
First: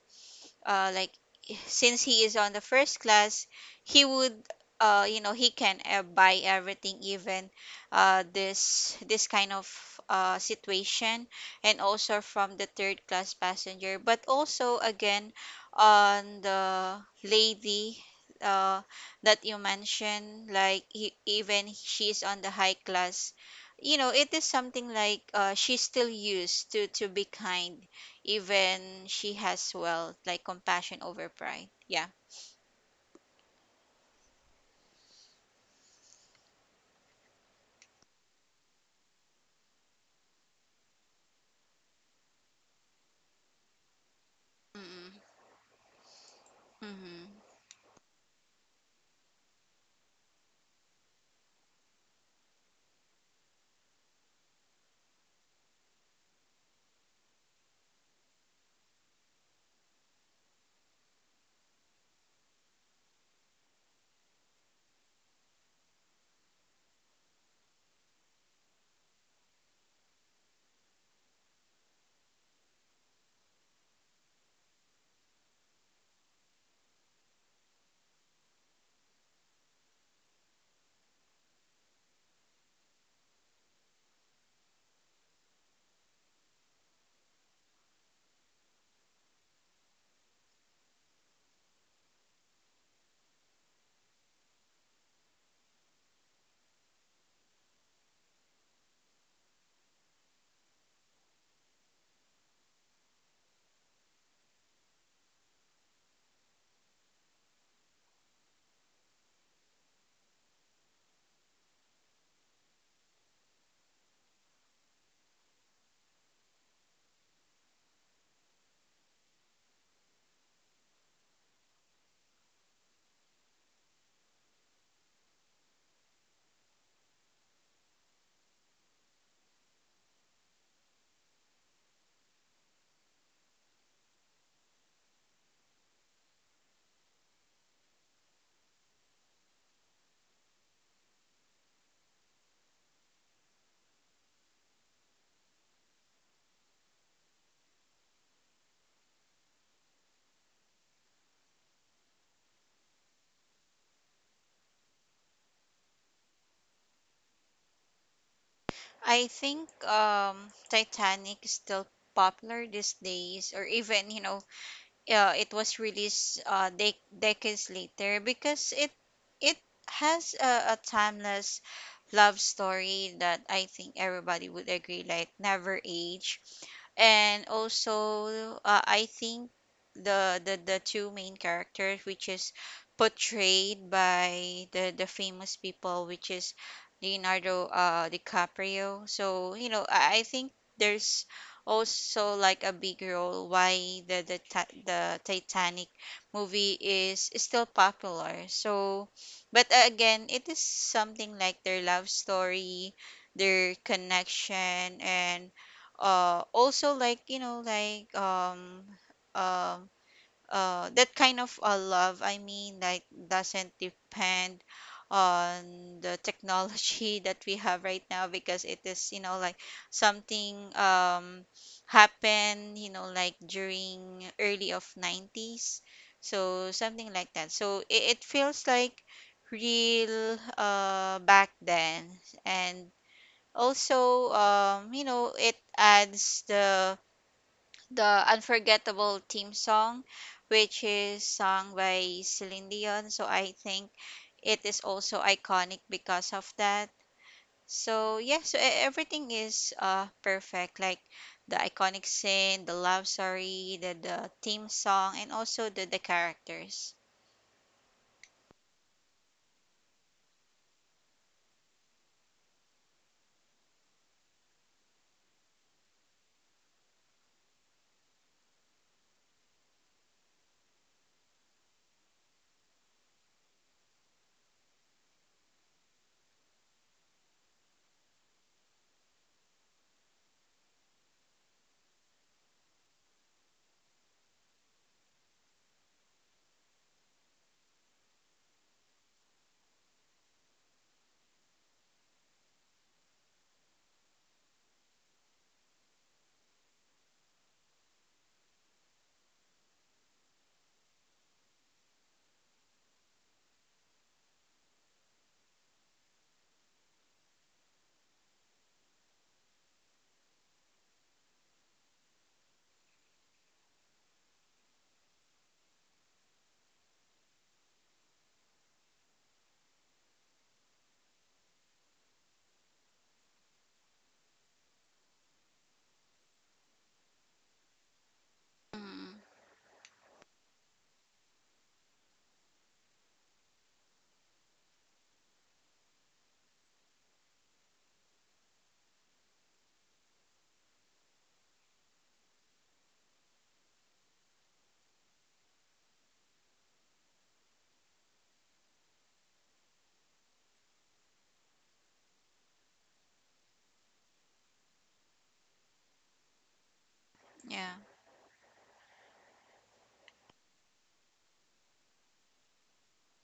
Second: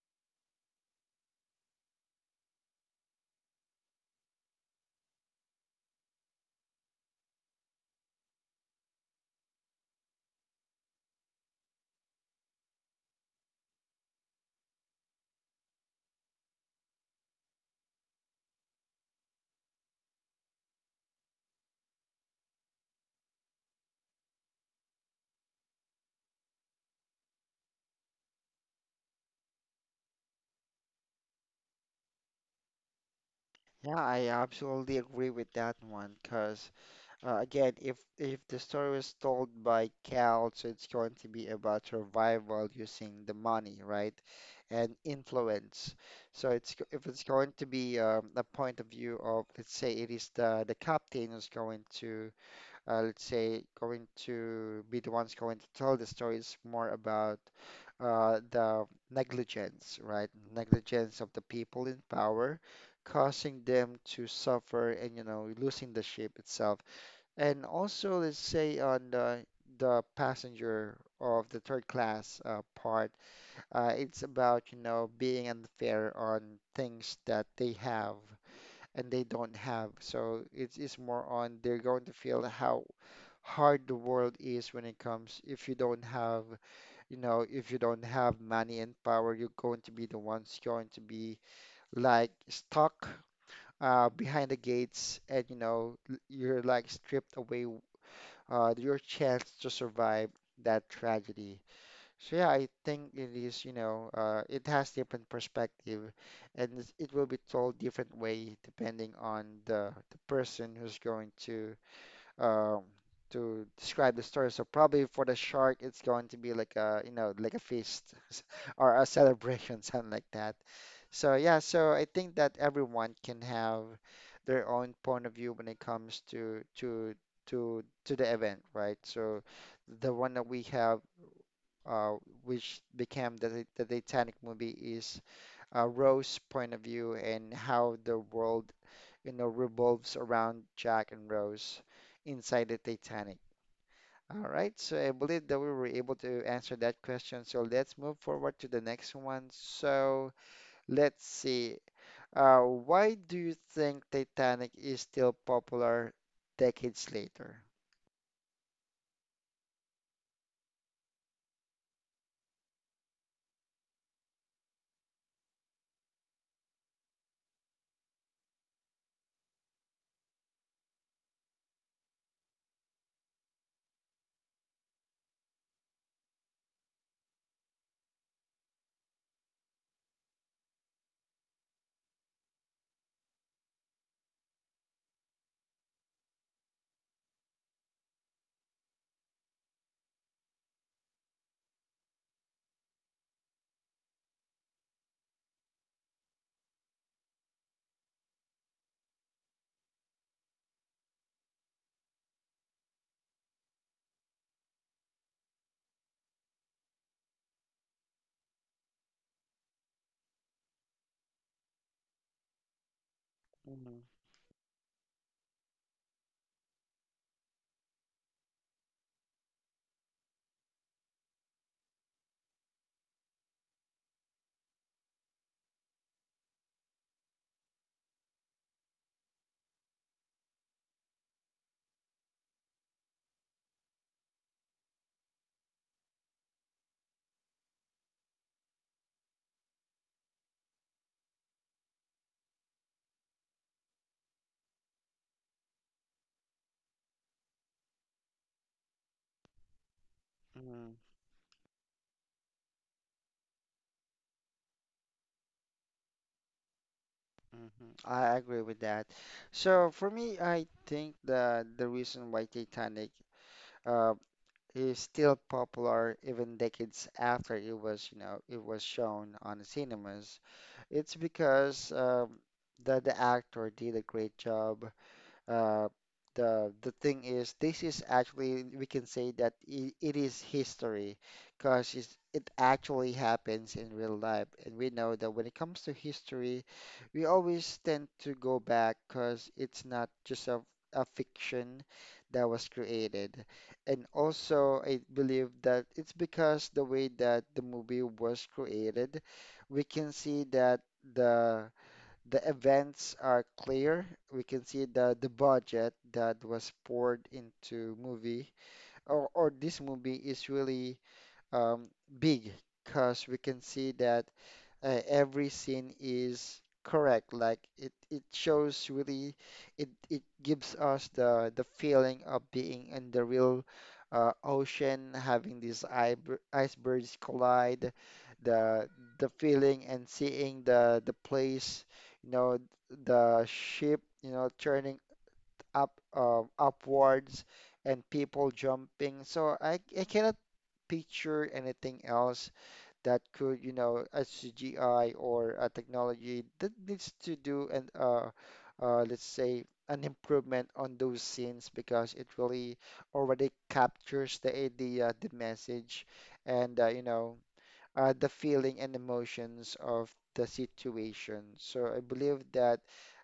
[SPEAKER 2] uh, like since he is on the first class, he would, you know he can, buy everything, even this kind of, situation, and also from the third class passenger, but also again on the lady, uh, that you mentioned, like even she's on the high class, you know it is something like, she's still used to be kind, even she has well like compassion over pride. Yeah.
[SPEAKER 1] yeah, I absolutely agree with that one because again, if the story was told by Cal, so it's going to be about survival using the money, right? And
[SPEAKER 2] mm
[SPEAKER 1] influence. So if it's going
[SPEAKER 2] mm
[SPEAKER 1] to be a point of view of, let's say, it is the captain who's going to let's say, going to be the ones going to tell the story is more about the negligence, right? Negligence of the people in power, causing them to suffer and, you know, losing the ship itself. And also, let's say on the passenger of the third class part, it's about, you know, being unfair on things that they have and they don't have. So it's more on they're going to feel how hard the world is when it comes if you don't have you know if you don't have money and power you're going to be the ones going to be like stuck behind the gates and you know you're like stripped away your chance to survive that tragedy. So yeah, I think it is you know it has different perspective and it will be told different way depending on the person who's going um, to describe the story. So probably for the shark, it's going to be like a, you know, like a feast or a celebration, something like that. So yeah, so I think that everyone can have their own point of view when it comes to the event, right? So the one that we have, uh, which became the Titanic movie, is Rose's point of view and how the world you know, revolves around Jack and Rose inside the Titanic. All right, so I believe that we were able to answer that question. So let's move forward to the next one. So let's see. Why do you think Titanic is still popular decades later?
[SPEAKER 2] I think, Titanic is still popular these days, or even, you know, it was released, decades later, because it has a timeless love story that I think everybody would agree like never age. And also, I think the two main characters, which is portrayed by the famous people, which is Leonardo, DiCaprio, so you know, I think there's also like a big role why the Titanic movie is still popular. So, but, again, it is something like their love story, their connection, and, also like you know like, um that kind of, love, I mean, like doesn't
[SPEAKER 1] Mm-hmm.
[SPEAKER 2] depend on the technology that we have right now, because it is you know like something happened, you know, like during early of 90s, so something like that. So it feels like real, back then. And also, it adds the unforgettable theme song, which is sung by Celine Dion. So I think it is also iconic because of that. So yeah, everything is, perfect,
[SPEAKER 1] hmm
[SPEAKER 2] like the iconic scene, the love story, the theme song, and also the characters.
[SPEAKER 1] I agree with that. So for me, I think the reason why Titanic uh, is still popular even decades after it was, you know, it was shown on cinemas. It's because the actor did a great job uh, the thing is, this is actually we can say that it is history, because it actually happens in real life, and we know that when it comes to history, we always tend to go back because it's not just a fiction that was created. And also, I believe that it's because the way that the movie was created, we can see that the events are clear. We can see the budget that was poured into movie or this movie is really um, big because we can see that every scene is correct. Like it shows really, it gives us the feeling of being in the real ocean, having these icebergs collide, the
[SPEAKER 2] Mm,
[SPEAKER 1] feeling and seeing the place, you know, the ship, you know, turning up upwards and people jumping. So I cannot picture anything else that could, you know, a CGI or a technology that needs to do and let's say an improvement on those scenes because it really already captures the idea, the message, and you know,
[SPEAKER 2] yeah.
[SPEAKER 1] the feeling and emotions of the situation. So I believe that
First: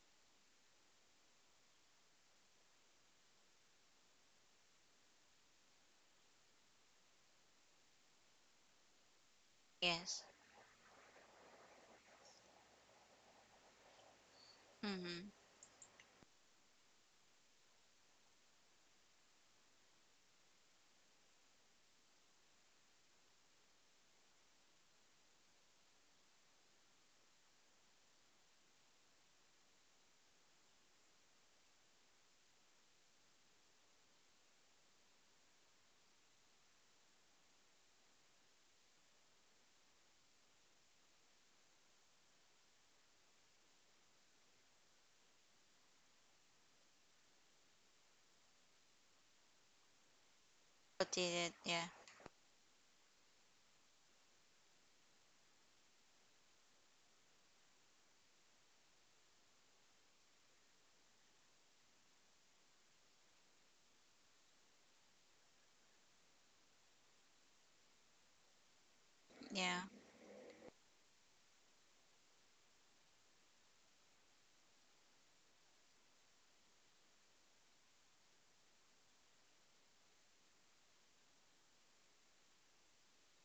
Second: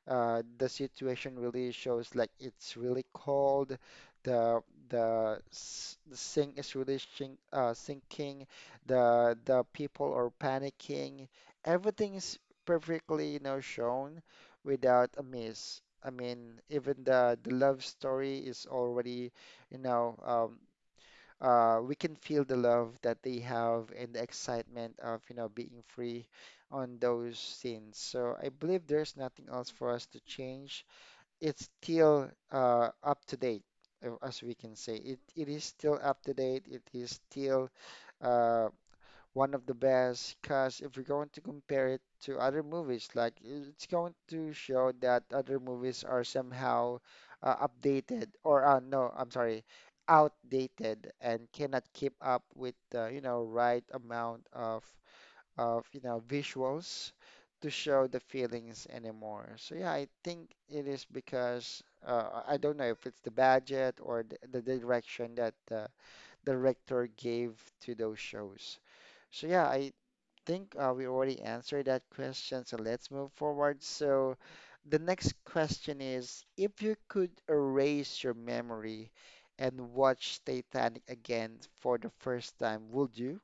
[SPEAKER 1] the situation really shows like it's really cold, the the sink is really sinking, the people
[SPEAKER 2] Yes.
[SPEAKER 1] are panicking. Everything's perfectly, you know, shown without a
[SPEAKER 2] Mm-hmm.
[SPEAKER 1] miss. I mean, even the love story is already, you know, we can feel the love that they have and the excitement of, you know, being free on those scenes. So I believe there's nothing else for us to change. It's still up to date, as we can say. It is still up to date. It is still uh, one of the best because if we are going to compare it to other movies, like it's going to show that other movies are somehow updated or no, I'm sorry, outdated
[SPEAKER 2] What did
[SPEAKER 1] and
[SPEAKER 2] it?
[SPEAKER 1] cannot
[SPEAKER 2] Yeah.
[SPEAKER 1] keep up with the, you know, right amount of you know visuals to show the feelings anymore. So yeah, I think it is because I don't know if it's the budget or the direction that the director gave to those shows. So yeah,
[SPEAKER 2] Yeah.
[SPEAKER 1] I think we already answered that question, so let's move forward. So the next question is, if you could erase your memory and watch Titanic again for the first time, would you?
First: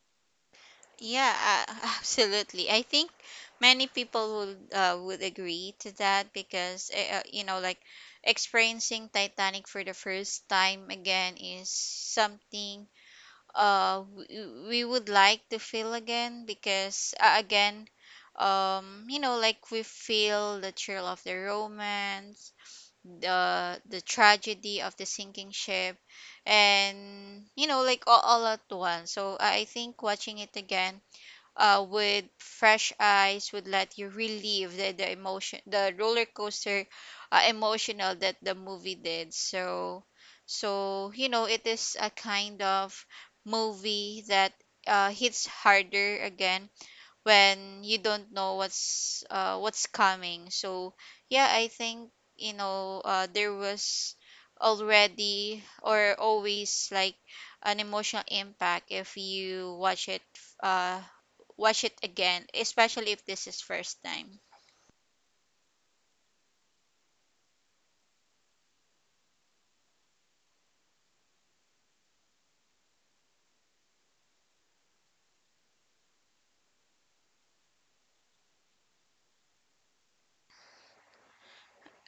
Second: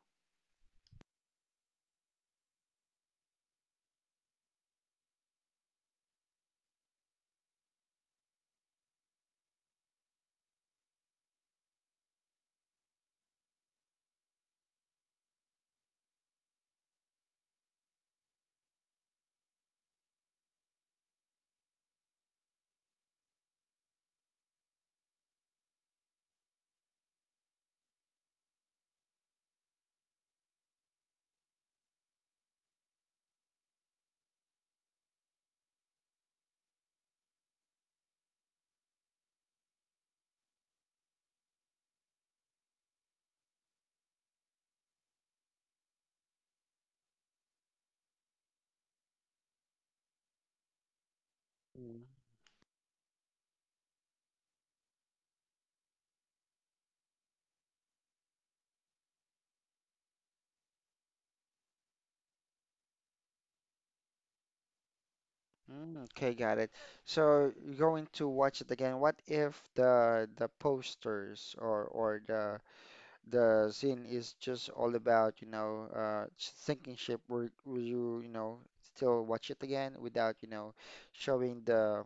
[SPEAKER 2] Yeah, uh, absolutely. I think many people would agree to that, because, you know, like experiencing Titanic for the first time again is something we would like to feel again, because, again, you know, like we feel the thrill of the romance, the tragedy of the sinking ship, and you know, like all at once. So I think watching it again, with fresh eyes would let you relieve the emotion, the roller coaster, emotional that the movie did. So so, you know, it is a kind of movie that, hits harder again, when you don't know what's coming. So yeah, I
[SPEAKER 1] Mm.
[SPEAKER 2] think, there was already, or always, like an emotional impact if you uh, watch it again, especially if this is first time.
[SPEAKER 1] Mm, okay, got it. So you're going to watch it again. What if the posters or the scene is just all about, you know, sinking ship. Will you, you know, still watch it again without, you know, showing the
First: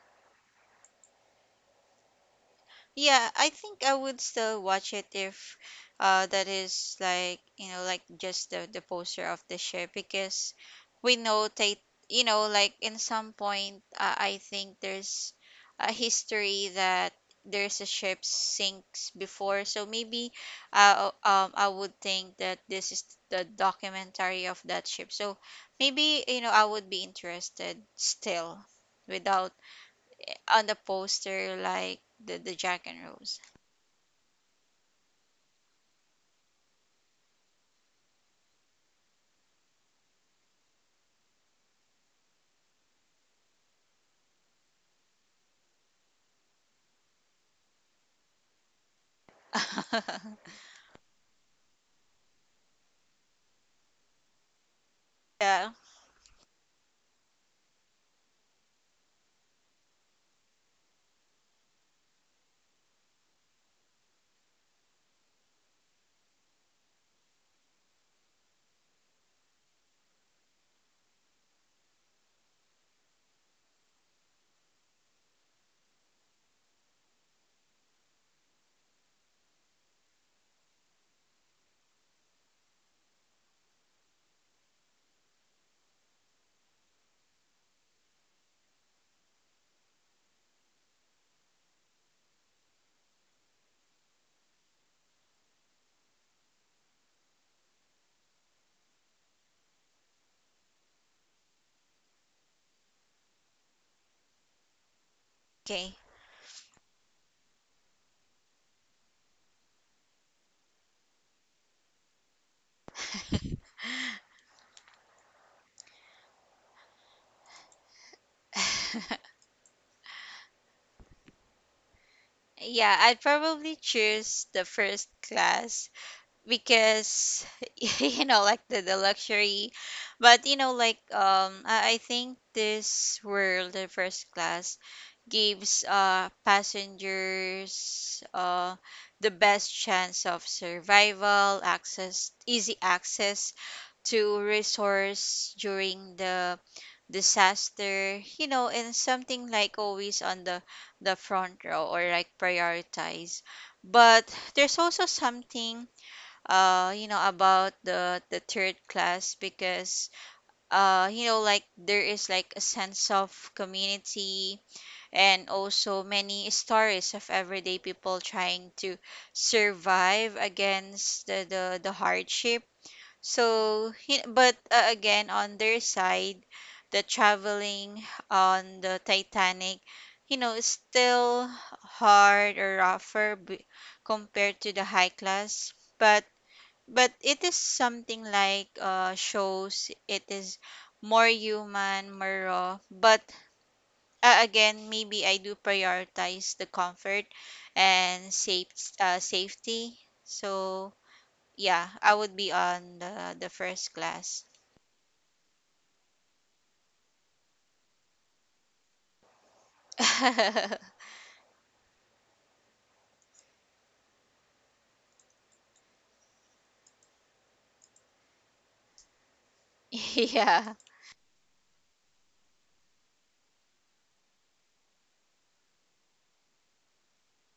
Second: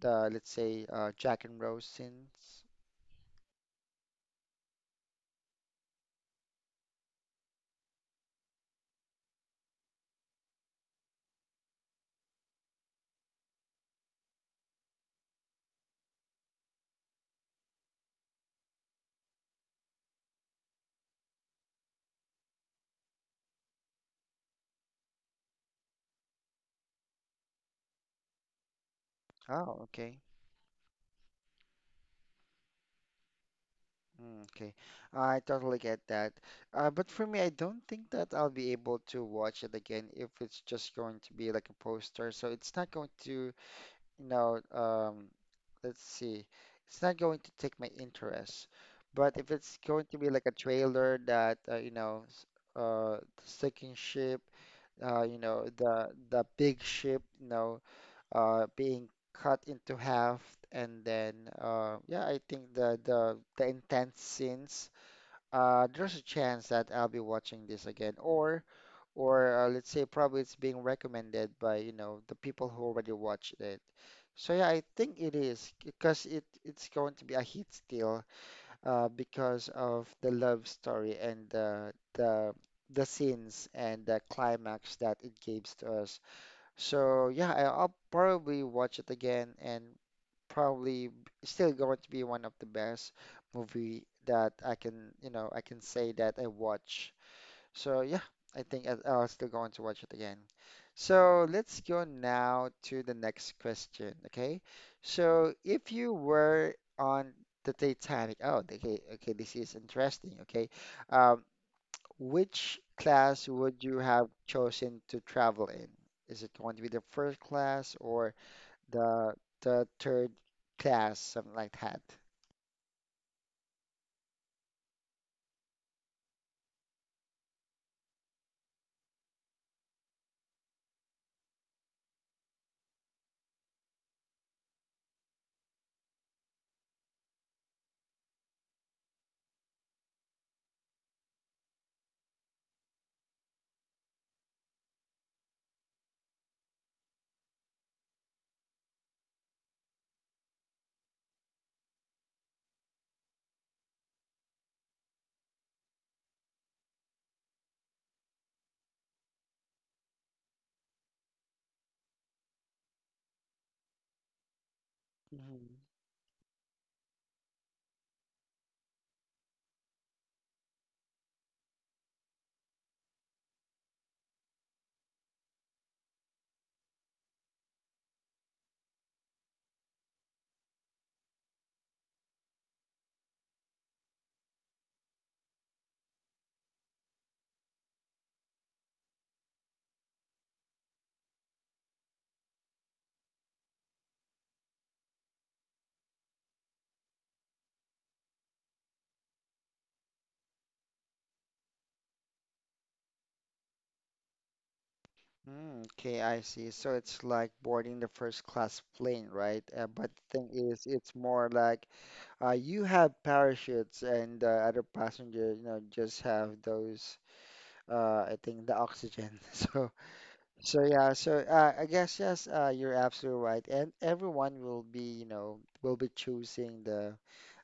[SPEAKER 1] let's say Jack and Rose scenes?
[SPEAKER 2] Yeah, I think I would still watch it if, that is like you know like just the poster of the ship, because we know Tate, you know, like in some point, I think there's a history that there's a ship sinks before. So maybe, I would think that this is the documentary of that ship. So maybe, you know, I would be interested still, without,
[SPEAKER 1] Oh, okay.
[SPEAKER 2] on the poster, like the Jack and Rose.
[SPEAKER 1] Mm, okay. I totally get that. But for me, I don't think that I'll be able to watch it again if it's just going to be like a poster. So it's not going to No, let's see. It's not going to take my interest, but if it's going to be like a trailer that you know, the sinking ship, you know,
[SPEAKER 2] Yeah.
[SPEAKER 1] the big ship, you know, being cut into half, and then yeah, I think the the intense scenes. There's a chance that I'll be watching this again, or let's say probably it's being recommended by you know the people who already watched it. So yeah, I think it is because it's going to be a hit still because of the love story and the the scenes and the climax that it gives to us. So yeah, I'll probably watch it again and probably still going to be one of the best movie that I can you know I can say that I watch so yeah, I think I'll still go on to watch it again. So let's go now to the next question, okay? So if
[SPEAKER 2] Okay.
[SPEAKER 1] you were on the Titanic, oh, okay, okay, this is interesting, okay? Um, which class would you have chosen to travel in? Is it going to be the first class or the third class, something like that?
[SPEAKER 2] Yeah, I'd probably choose the first class, because you know, like the luxury. But you know, like, I think this world, the first class, gives, passengers, the best chance of survival, access, easy access to resource during the disaster, you know, and something like always on the front row, or like prioritize. But there's also something, about the third class, because, like there is like a sense of community, and also many stories of everyday people trying to survive against the hardship. So, but, again, on their side, the traveling on the Titanic, you know, is still hard or rougher, b compared to the high class. But but it is something like, shows it is more human, more raw. But, again, maybe I do prioritize the comfort, and safety. So yeah, I would be on the first class.
[SPEAKER 1] Mm, okay, I see. So it's like boarding the first class plane, right? But the thing is, it's more like you have parachutes and other passenger, you know, just have those, I think, the oxygen. So, so
[SPEAKER 2] Yeah,
[SPEAKER 1] yeah, so I guess, yes, you're absolutely right. And everyone will be, you know, will be choosing the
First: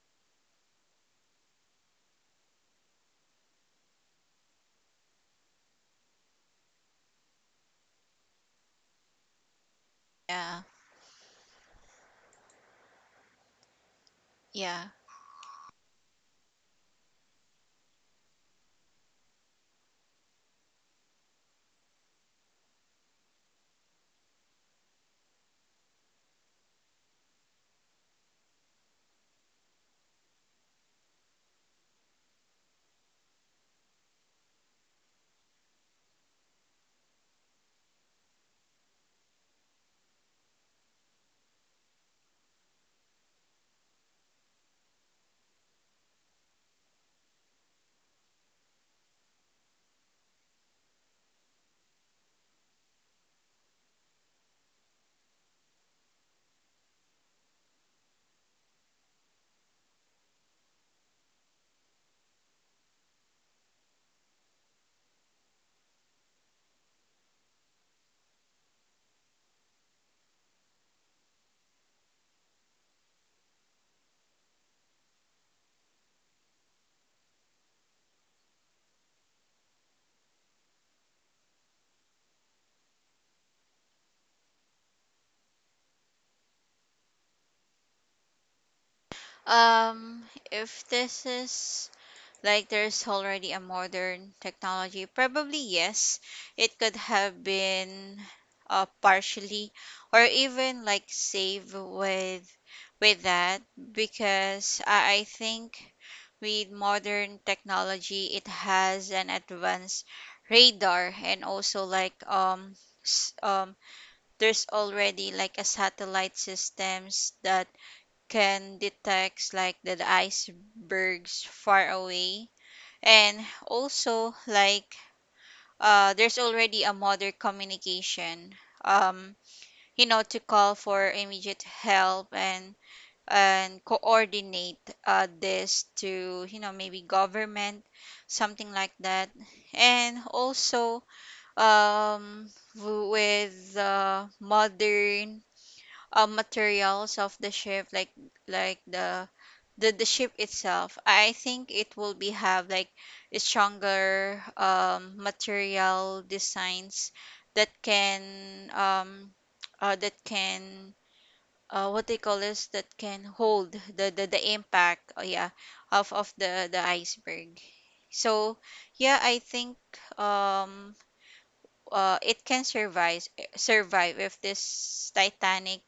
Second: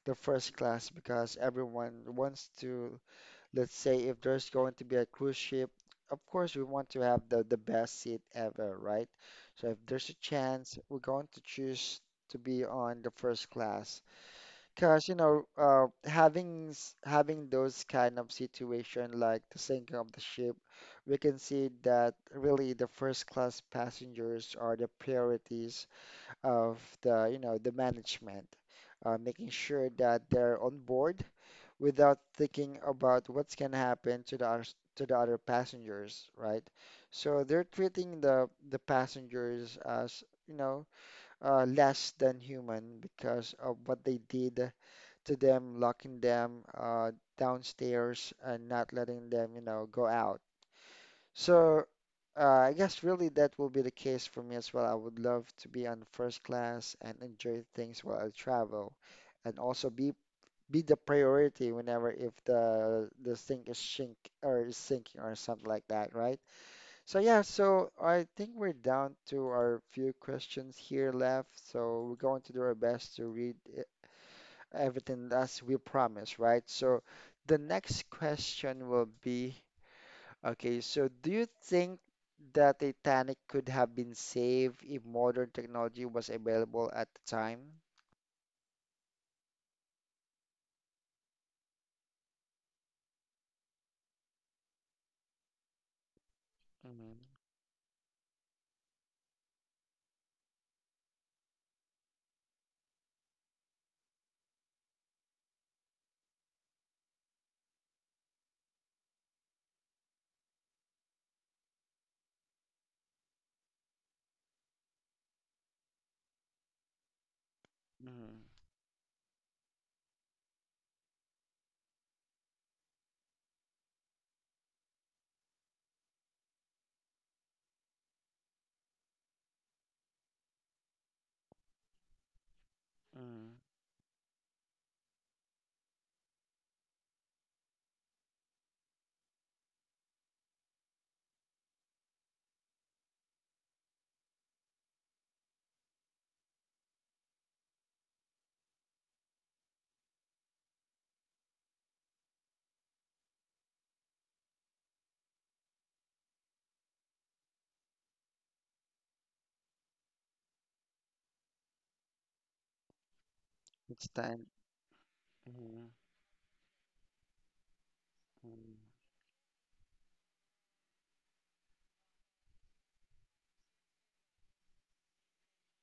[SPEAKER 1] first class because everyone wants to let's say if there's going to be a cruise ship, of course we want to have the best seat ever, right? So if there's a
[SPEAKER 2] yeah,
[SPEAKER 1] chance, we're going to choose to be on the first class.
[SPEAKER 2] yeah.
[SPEAKER 1] Because, you know, having having those kind of situation like the sinking of the ship, we can see that really the first class passengers are the priorities of the, you know, the management, making sure that they're on board without thinking about what's going to happen to the other passengers, right? So they're treating the passengers as, you know, less than human because of what they did to them, locking them downstairs and not letting them, you know, go out. So I guess really that will be the case for me as well. I would love to be on first class and enjoy things while I travel and also be the priority whenever if the sink is sink or is sinking or something like that, right? So yeah, so I think we're down to our few questions here left. So we're going to do our best to read everything as we promised, right? So the next question will be, okay, so do you think the Titanic could have been saved if modern technology was available at the time?
[SPEAKER 2] Um, if this is like there's already a modern technology, probably yes, it could
[SPEAKER 1] Mm-hmm.
[SPEAKER 2] have been, partially, or even like save, with that, because I think with modern technology it has an advanced radar, and also like, there's already like a satellite systems that
[SPEAKER 1] Mm-hmm.
[SPEAKER 2] can detect like the icebergs far away, and also like, there's already a modern communication, um, you know, to call for immediate help, and
[SPEAKER 1] Mm-hmm.
[SPEAKER 2] and coordinate, this to, you know, maybe government, something like that. And also, um with the modern, materials of the ship, like the the ship itself, I think it will be have like a stronger, material designs that can, um uh that can what they call this, that can hold the
[SPEAKER 1] It's
[SPEAKER 2] the,
[SPEAKER 1] time.
[SPEAKER 2] the impact. Oh yeah,
[SPEAKER 1] Mm-hmm.
[SPEAKER 2] of the iceberg. So
[SPEAKER 1] Mm,
[SPEAKER 2] yeah, I think, um it can survive if this Titanic,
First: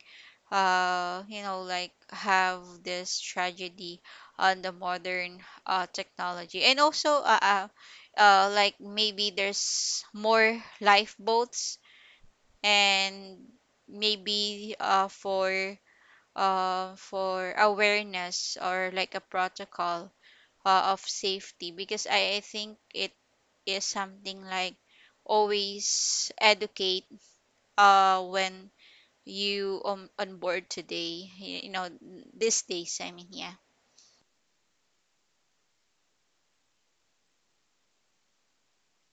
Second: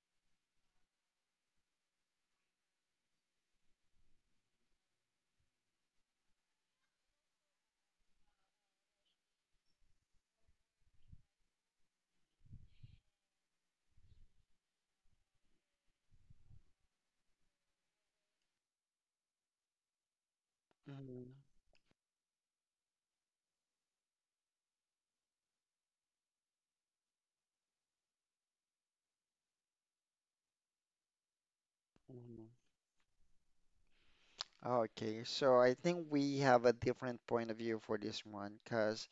[SPEAKER 2] like have this tragedy on the modern, technology, and also, like maybe there's more lifeboats, and maybe, for awareness, or like a protocol, of safety, because I think it is something like always educate, when you, on board today, you know
[SPEAKER 1] mhm.
[SPEAKER 2] these days, I mean. Yeah.
[SPEAKER 1] Okay, so I think we have a different point of view for this one, because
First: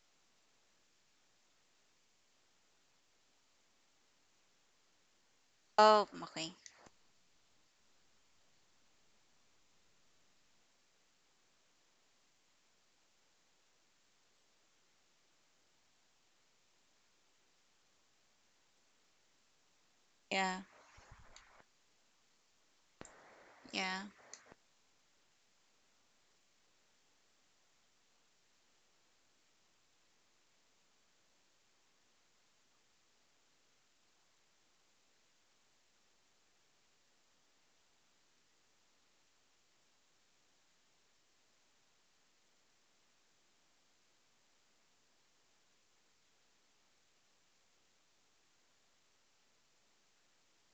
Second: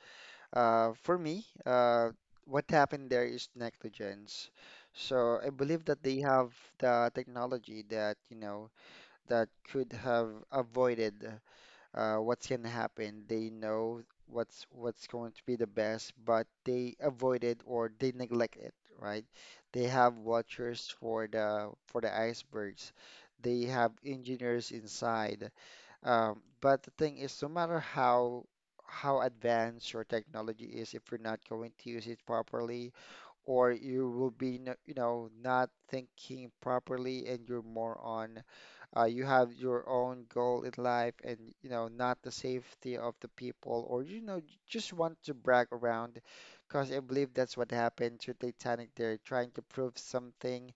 [SPEAKER 1] for me, what happened there is negligence. So I believe that
[SPEAKER 2] Oh,
[SPEAKER 1] they
[SPEAKER 2] okay.
[SPEAKER 1] have the technology that, you know, that could have avoided what's going to happen. They know what's going to be the best, but they avoid it or they neglect it, right? They have
[SPEAKER 2] Yeah,
[SPEAKER 1] watchers for the icebergs. They have
[SPEAKER 2] yeah,
[SPEAKER 1] engineers inside. But the thing is, no matter how advanced your technology is, if you're not going to use it properly, or you will be, you know, not thinking properly, and you're more on you have your own goal in life and you know not the safety of the people or you know just want to brag around because I believe that's what happened to Titanic. They're trying to prove something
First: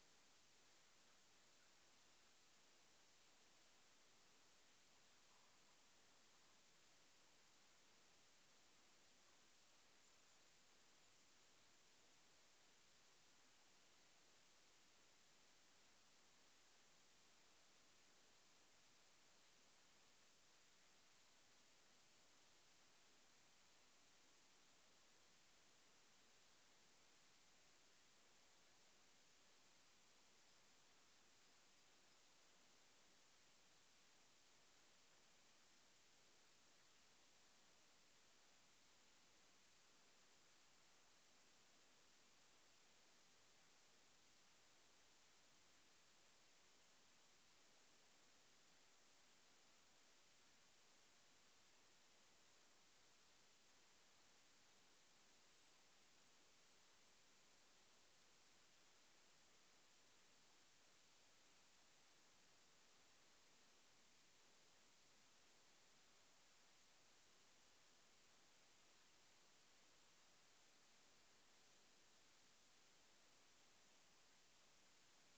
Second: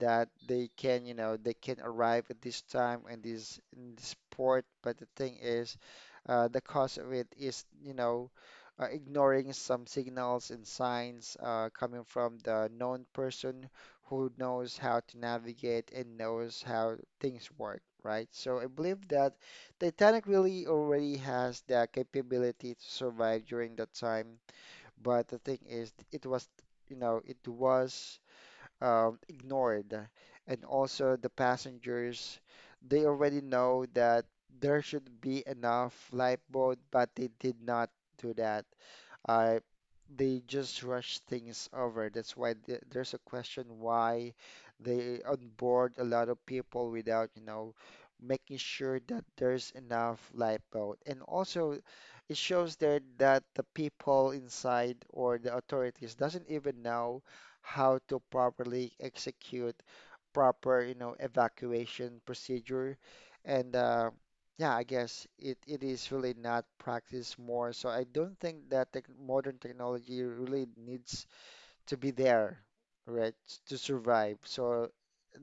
[SPEAKER 1] that they can, you know, they can arrive at this time and this in this port. But the thing is, the cause of it is, you know, ignoring some signals and signs coming from the known person who knows how to navigate and knows how things work, right? So I believe that Titanic really already has the capability to survive during that time. But the thing is, it was, you know, it was ignored. And also the passengers, they already know that there should be enough lifeboat, but they did not do that uh, they just rush things over. That's why th there's a question why they onboard a lot of people without, you know, making sure that there's enough lifeboat. And also, it shows there that the people inside or the authorities doesn't even know how to properly execute proper, you know, evacuation procedure. And yeah, I guess it is really not practiced more. So I don't think that the modern technology really needs to be there, right, to survive. So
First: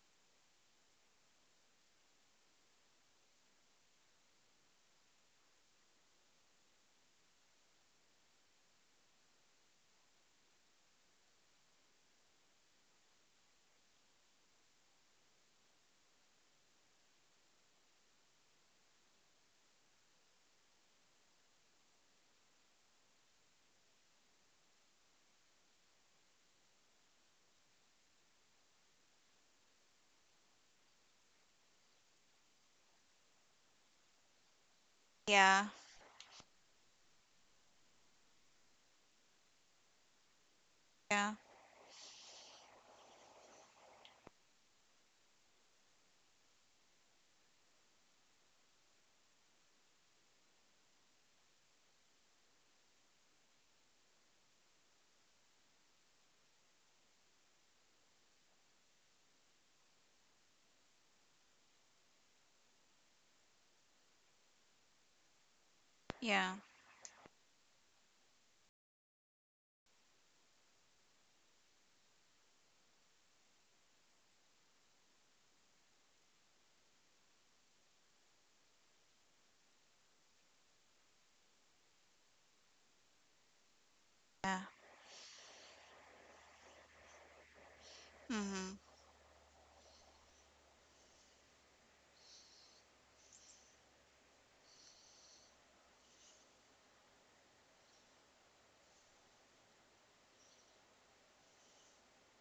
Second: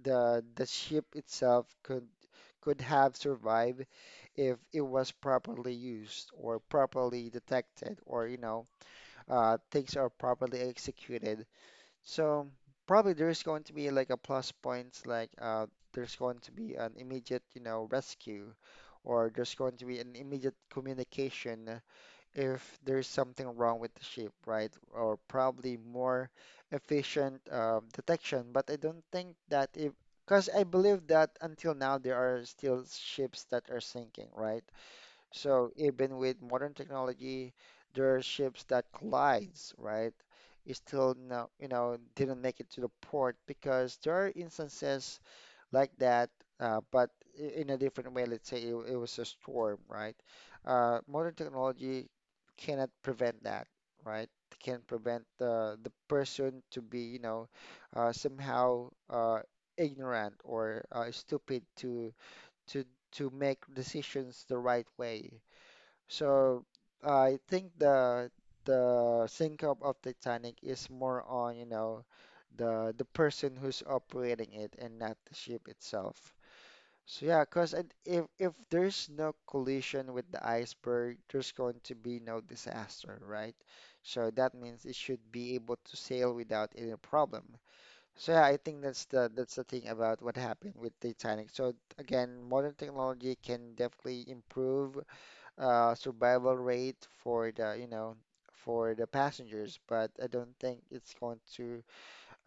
[SPEAKER 1] the ship itself could have survived if it was properly used or properly detected or you know things are properly executed. So probably there's going to be like a plus points, like there's going to be an immediate, you know, rescue, or there's going to be an immediate communication if there's something wrong with the ship, right? Or probably more efficient detection. But I don't think that if, because I believe that until now there are still ships that are sinking, right?
[SPEAKER 2] yeah,
[SPEAKER 1] So even with modern technology, there are ships that collides, right? It still
[SPEAKER 2] yeah,
[SPEAKER 1] no, didn't make it to the port because there are instances like that, but in a different way. Let's say it was a storm, right? Modern technology cannot prevent that, right? Can prevent the person to be, somehow ignorant or stupid to to make decisions the right way
[SPEAKER 2] yeah,
[SPEAKER 1] so I think the sink up of Titanic is more on, the person who's operating it and not the ship itself. So yeah, cause if there's no collision with the iceberg, there's going to be no disaster, right? So that
[SPEAKER 2] yeah.
[SPEAKER 1] means it should be able to sail without any problem. So yeah, I
[SPEAKER 2] Mm-hmm.
[SPEAKER 1] think that's the thing about what happened with Titanic. So again, modern technology can definitely improve survival rate for the for the passengers, but I don't think it's going to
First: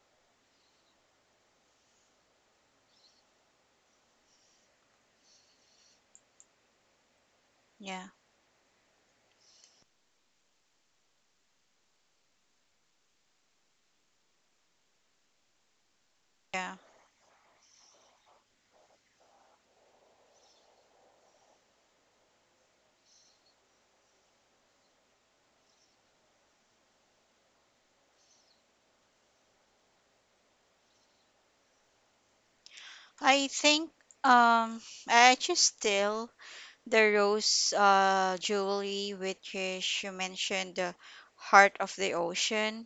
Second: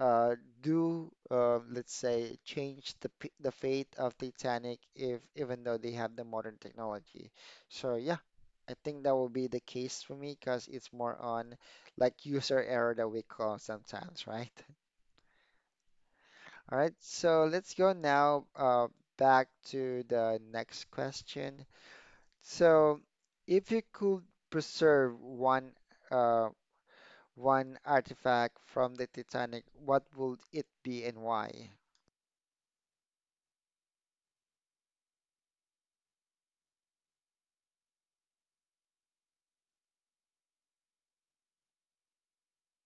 [SPEAKER 1] uh, let's say, change the fate of Titanic if even though they have the modern technology. So
[SPEAKER 2] Yeah,
[SPEAKER 1] yeah, I think that will be the case for me because it's more on like user error that we call sometimes, right?
[SPEAKER 2] yeah.
[SPEAKER 1] All right, so let's go now back to the next question. So, if you could preserve one uh, one artifact from the Titanic, what would it be and why?
[SPEAKER 2] I think, um I just still the Rose, jewelry, which is you mentioned, the Heart of the Ocean.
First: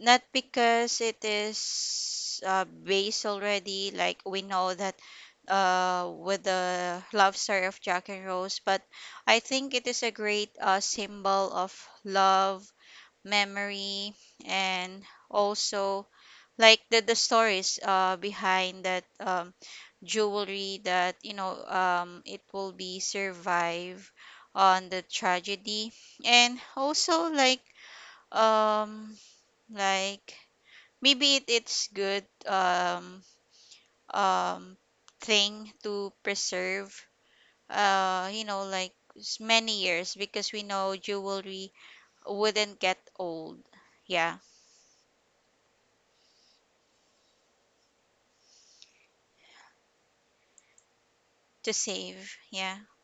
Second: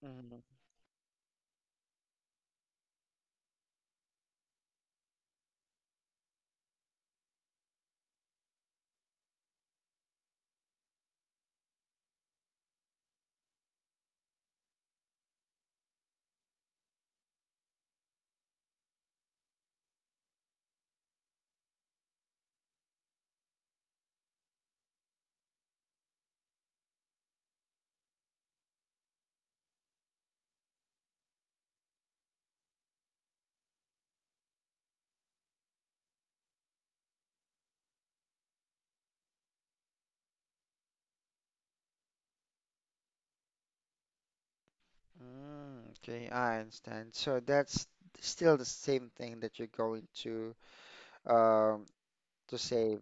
[SPEAKER 2] Not
[SPEAKER 1] Mhm.
[SPEAKER 2] because it is, based already, like we know that, with the love story of Jack and Rose, but I think it is a great, symbol of love, memory, and also like the stories, behind that, jewelry that, you know, it will be survive on the tragedy. And also um, like maybe it's good, um thing to preserve, like, many years, because we know jewelry wouldn't get old. Yeah.
[SPEAKER 1] Mm, okay, I understand. So that's still the same thing that you're going
[SPEAKER 2] To
[SPEAKER 1] um
[SPEAKER 2] save.
[SPEAKER 1] to
[SPEAKER 2] Yeah.
[SPEAKER 1] save.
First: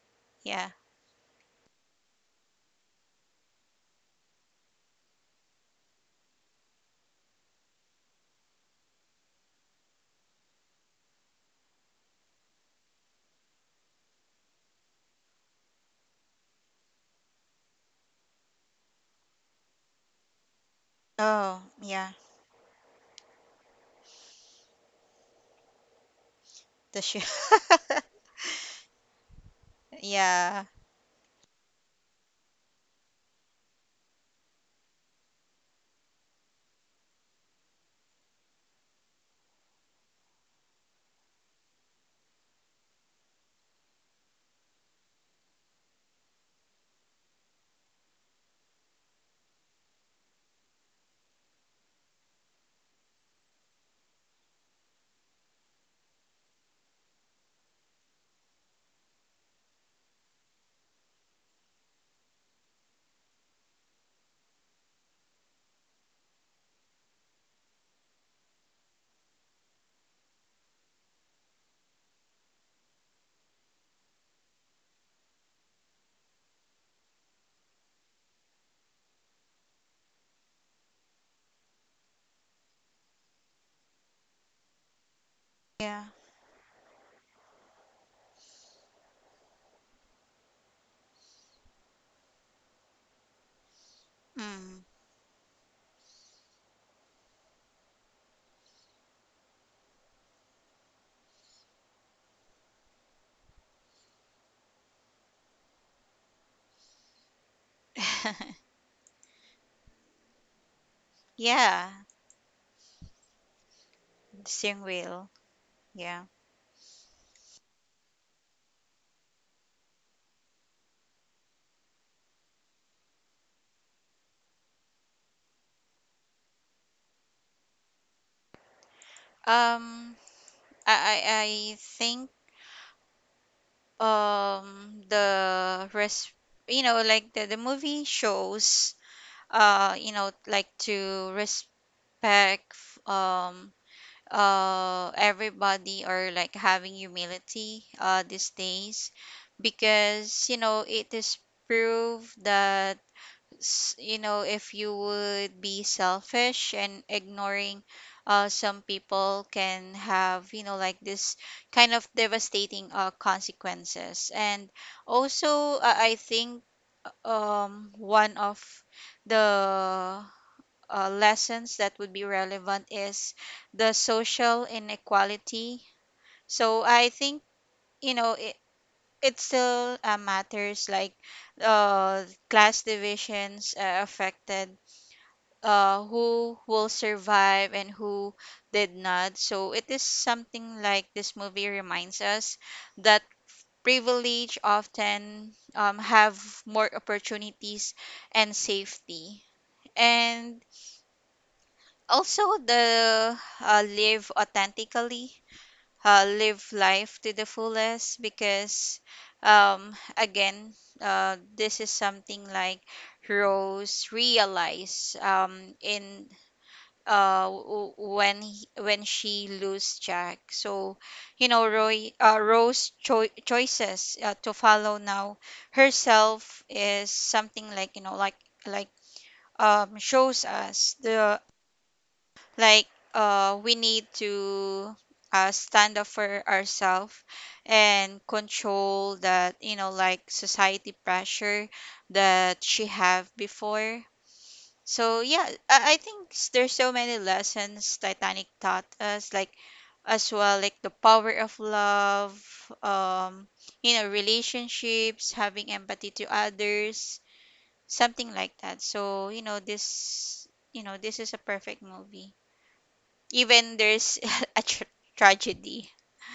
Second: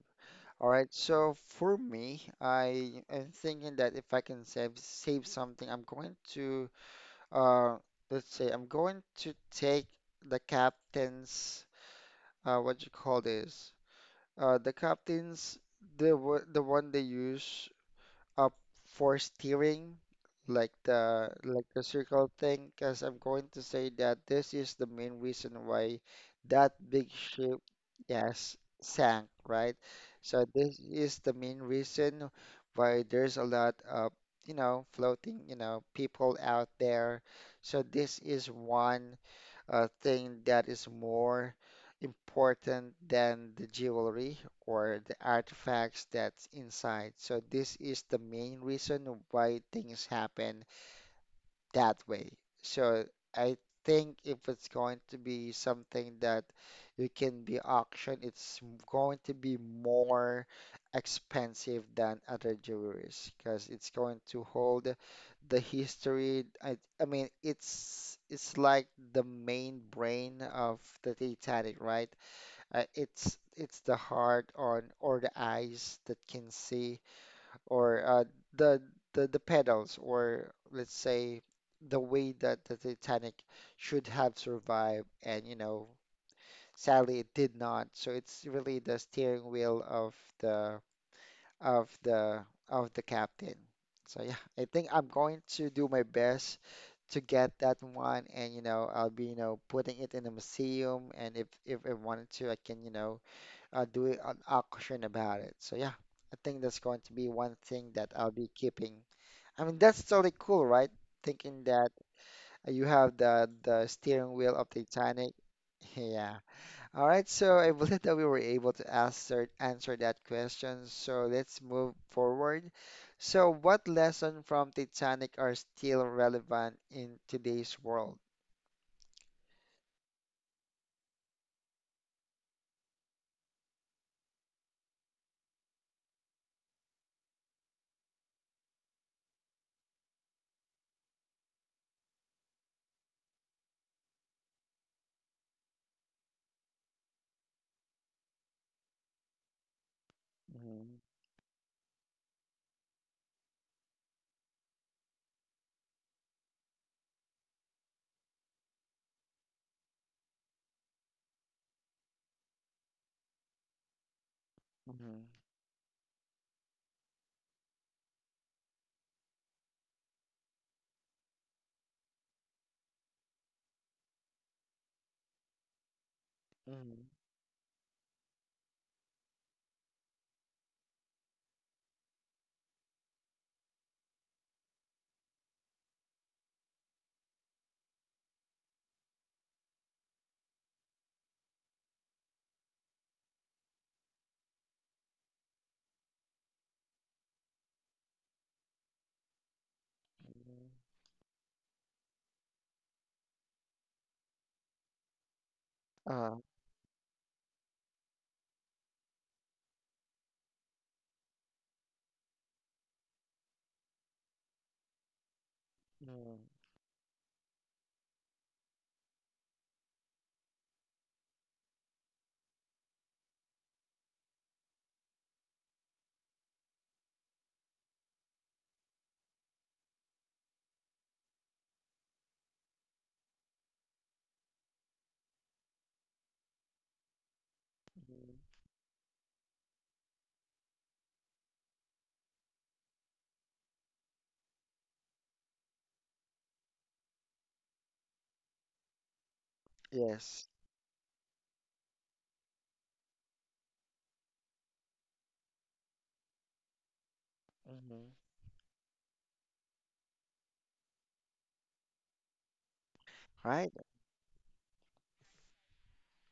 [SPEAKER 1] All
[SPEAKER 2] Yeah.
[SPEAKER 1] right. So for me, I am thinking that if I can save something, I'm going to uh let's say I'm going to take the captain's what you call this? Uh, the captains, the the one they use up for steering,
[SPEAKER 2] Oh
[SPEAKER 1] like the
[SPEAKER 2] yeah,
[SPEAKER 1] circle thing, because I'm going to say that this is the main reason why that
[SPEAKER 2] the
[SPEAKER 1] big
[SPEAKER 2] shoe.
[SPEAKER 1] ship, yes, sank, right? So
[SPEAKER 2] Yeah,
[SPEAKER 1] this is the main reason why there's a lot of, you know, floating, you know, people out there. So this is one thing that is more important than the jewelry or the artifacts that's inside. So this is the main reason why things happen that way. So I think if it's going to be something that you can be auctioned, it's going to be more expensive than other jewelries because it's going to hold the history. I mean, it's like the main brain of the Titanic, right? It's the heart on or the eyes that can see or the the pedals, or let's say the way that the Titanic should have survived, and you know,
[SPEAKER 2] yeah.
[SPEAKER 1] sadly it did not. So it's really the steering wheel of the of the of the captain. So yeah, I
[SPEAKER 2] Mm.
[SPEAKER 1] think I'm going to do my best to get that one, and you know, I'll be you know putting it in a museum, and if I wanted to, I can you know do an auction about it. So yeah. I think that's going to be one thing that I'll be keeping I mean, that's totally cool, right? Thinking
[SPEAKER 2] Yeah.
[SPEAKER 1] that you have the steering
[SPEAKER 2] The
[SPEAKER 1] wheel of
[SPEAKER 2] steering
[SPEAKER 1] the
[SPEAKER 2] wheel.
[SPEAKER 1] Titanic.
[SPEAKER 2] Yeah.
[SPEAKER 1] Yeah. All right. So I believe that we were able to answer that question. So let's move forward. So what lesson from Titanic are still relevant in today's world?
[SPEAKER 2] um I think, the res you know, like the movie shows, like to respect, um everybody, or like having humility, these days, because you know
[SPEAKER 1] Mhm,
[SPEAKER 2] it is proved that, you know, if you would be selfish and ignoring, some people can have, you know, like this kind of devastating, consequences. And
[SPEAKER 1] mhm,
[SPEAKER 2] also, I think, one of the, lessons that would be relevant is the social inequality. So I
[SPEAKER 1] mhm,
[SPEAKER 2] think, you know, it still, matters, like, uh, class divisions, affected, who will survive and who did not. So it is something like this movie reminds us that privilege often, have more opportunities and safety. And
[SPEAKER 1] mhm.
[SPEAKER 2] also the, live authentically,
[SPEAKER 1] Uh,
[SPEAKER 2] live life to the fullest, because, again, this is something like Rose realized, in,
[SPEAKER 1] mhm,
[SPEAKER 2] uh w- when she lose Jack. So, you know, Roy Rose choices, to follow now herself is something like you know like, like shows us the, like, we need to, stand up for ourselves, and
[SPEAKER 1] mhm.
[SPEAKER 2] control that, you know, like society pressure that she have before. So yeah, I think, there's so many lessons Titanic taught us, like as
[SPEAKER 1] Yes.
[SPEAKER 2] well, like the power of love, um, you know, relationships, having empathy to others,
[SPEAKER 1] Hmm.
[SPEAKER 2] something like that. So, you know, this is a perfect movie.
[SPEAKER 1] Right.
[SPEAKER 2] Even there's a tragedy.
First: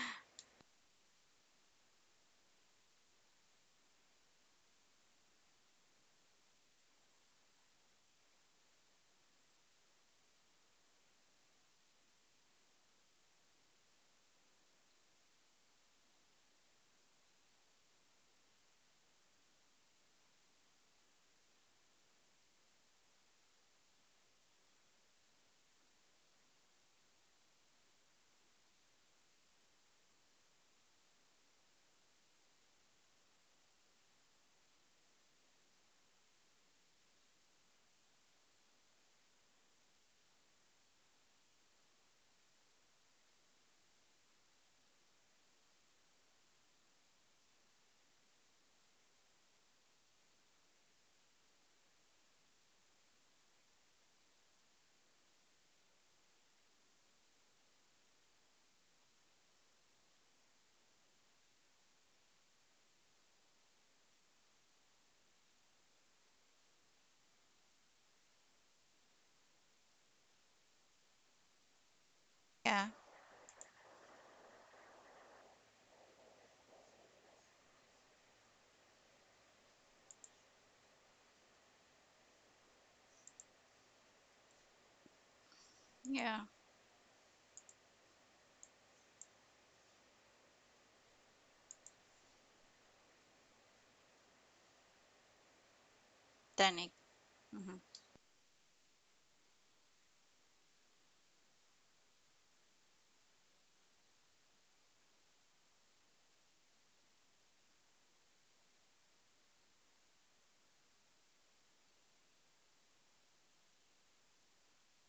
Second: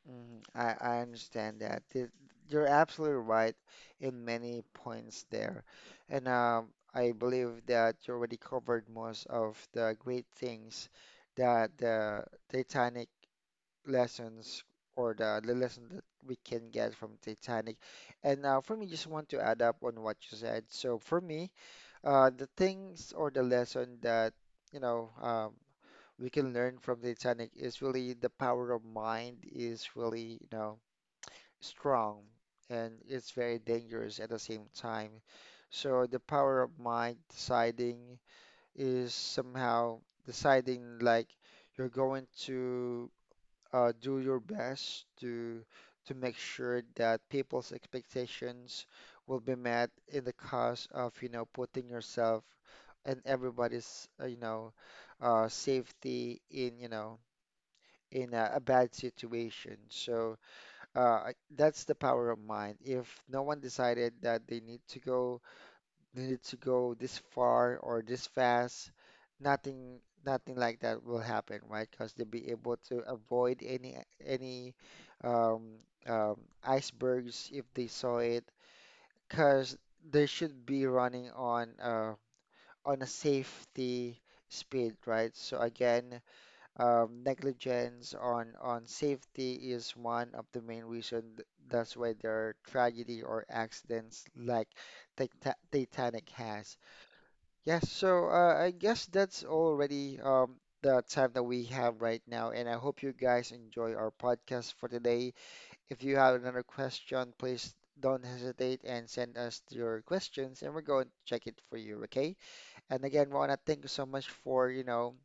[SPEAKER 1] Mm, I understand that. Th- You're absolutely right in many points there. And I believe that you already covered most of the great things that the Titanic lessons or the lesson that we can get from Titanic. And for me, just want to add up on what you said. So for me, the things or the lesson that, you know, um, we can learn from Titanic is really the power of mind is really, you know, strong and it's very dangerous at the same time. So the power of mind deciding is somehow deciding like you're going to do your best to make sure that people's expectations will be met in the cause of you know putting yourself and everybody's safety in you know in a bad situation. So that's the power of mind. If no one decided that they need to go, they need to go this far or this fast, nothing like that will happen, right? Because they'll be able
[SPEAKER 2] Yeah,
[SPEAKER 1] to avoid any um, um, icebergs if they saw it. Because they should be running on a safety speed, right? So again,
[SPEAKER 2] yeah,
[SPEAKER 1] negligence on safety is one of the main reason. That's why there are tragedy or accidents like Titanic has.
[SPEAKER 2] Titanic.
[SPEAKER 1] Yes,
[SPEAKER 2] Mhm.
[SPEAKER 1] so I guess that's already the time that we have right now, and I hope you guys enjoy our podcast for today. If you have another question, please don't hesitate and send us your questions, and we're going to check it for you, okay? And again, Rona, thank you so much for,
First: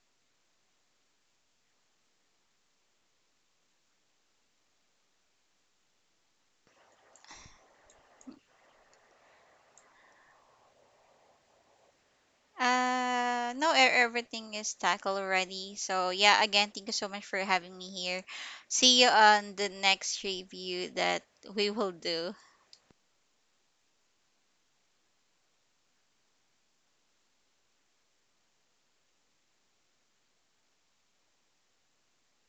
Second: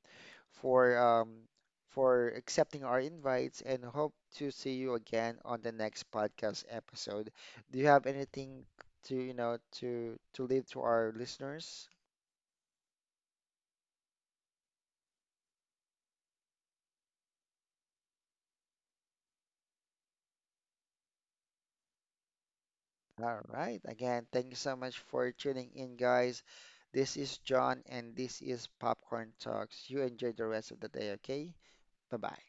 [SPEAKER 1] for um, for accepting our invites and hope to see you again on the next podcast episode. Do you have anything to, to leave to our listeners?
[SPEAKER 2] No, everything is tackled already. So yeah, again, thank you so much for having me here. See you on the next review that we will do.
[SPEAKER 1] All right. Again, thank you so much for tuning in, guys. This is John and this is Popcorn Talks. You enjoy the rest of the day, okay? Bye-bye.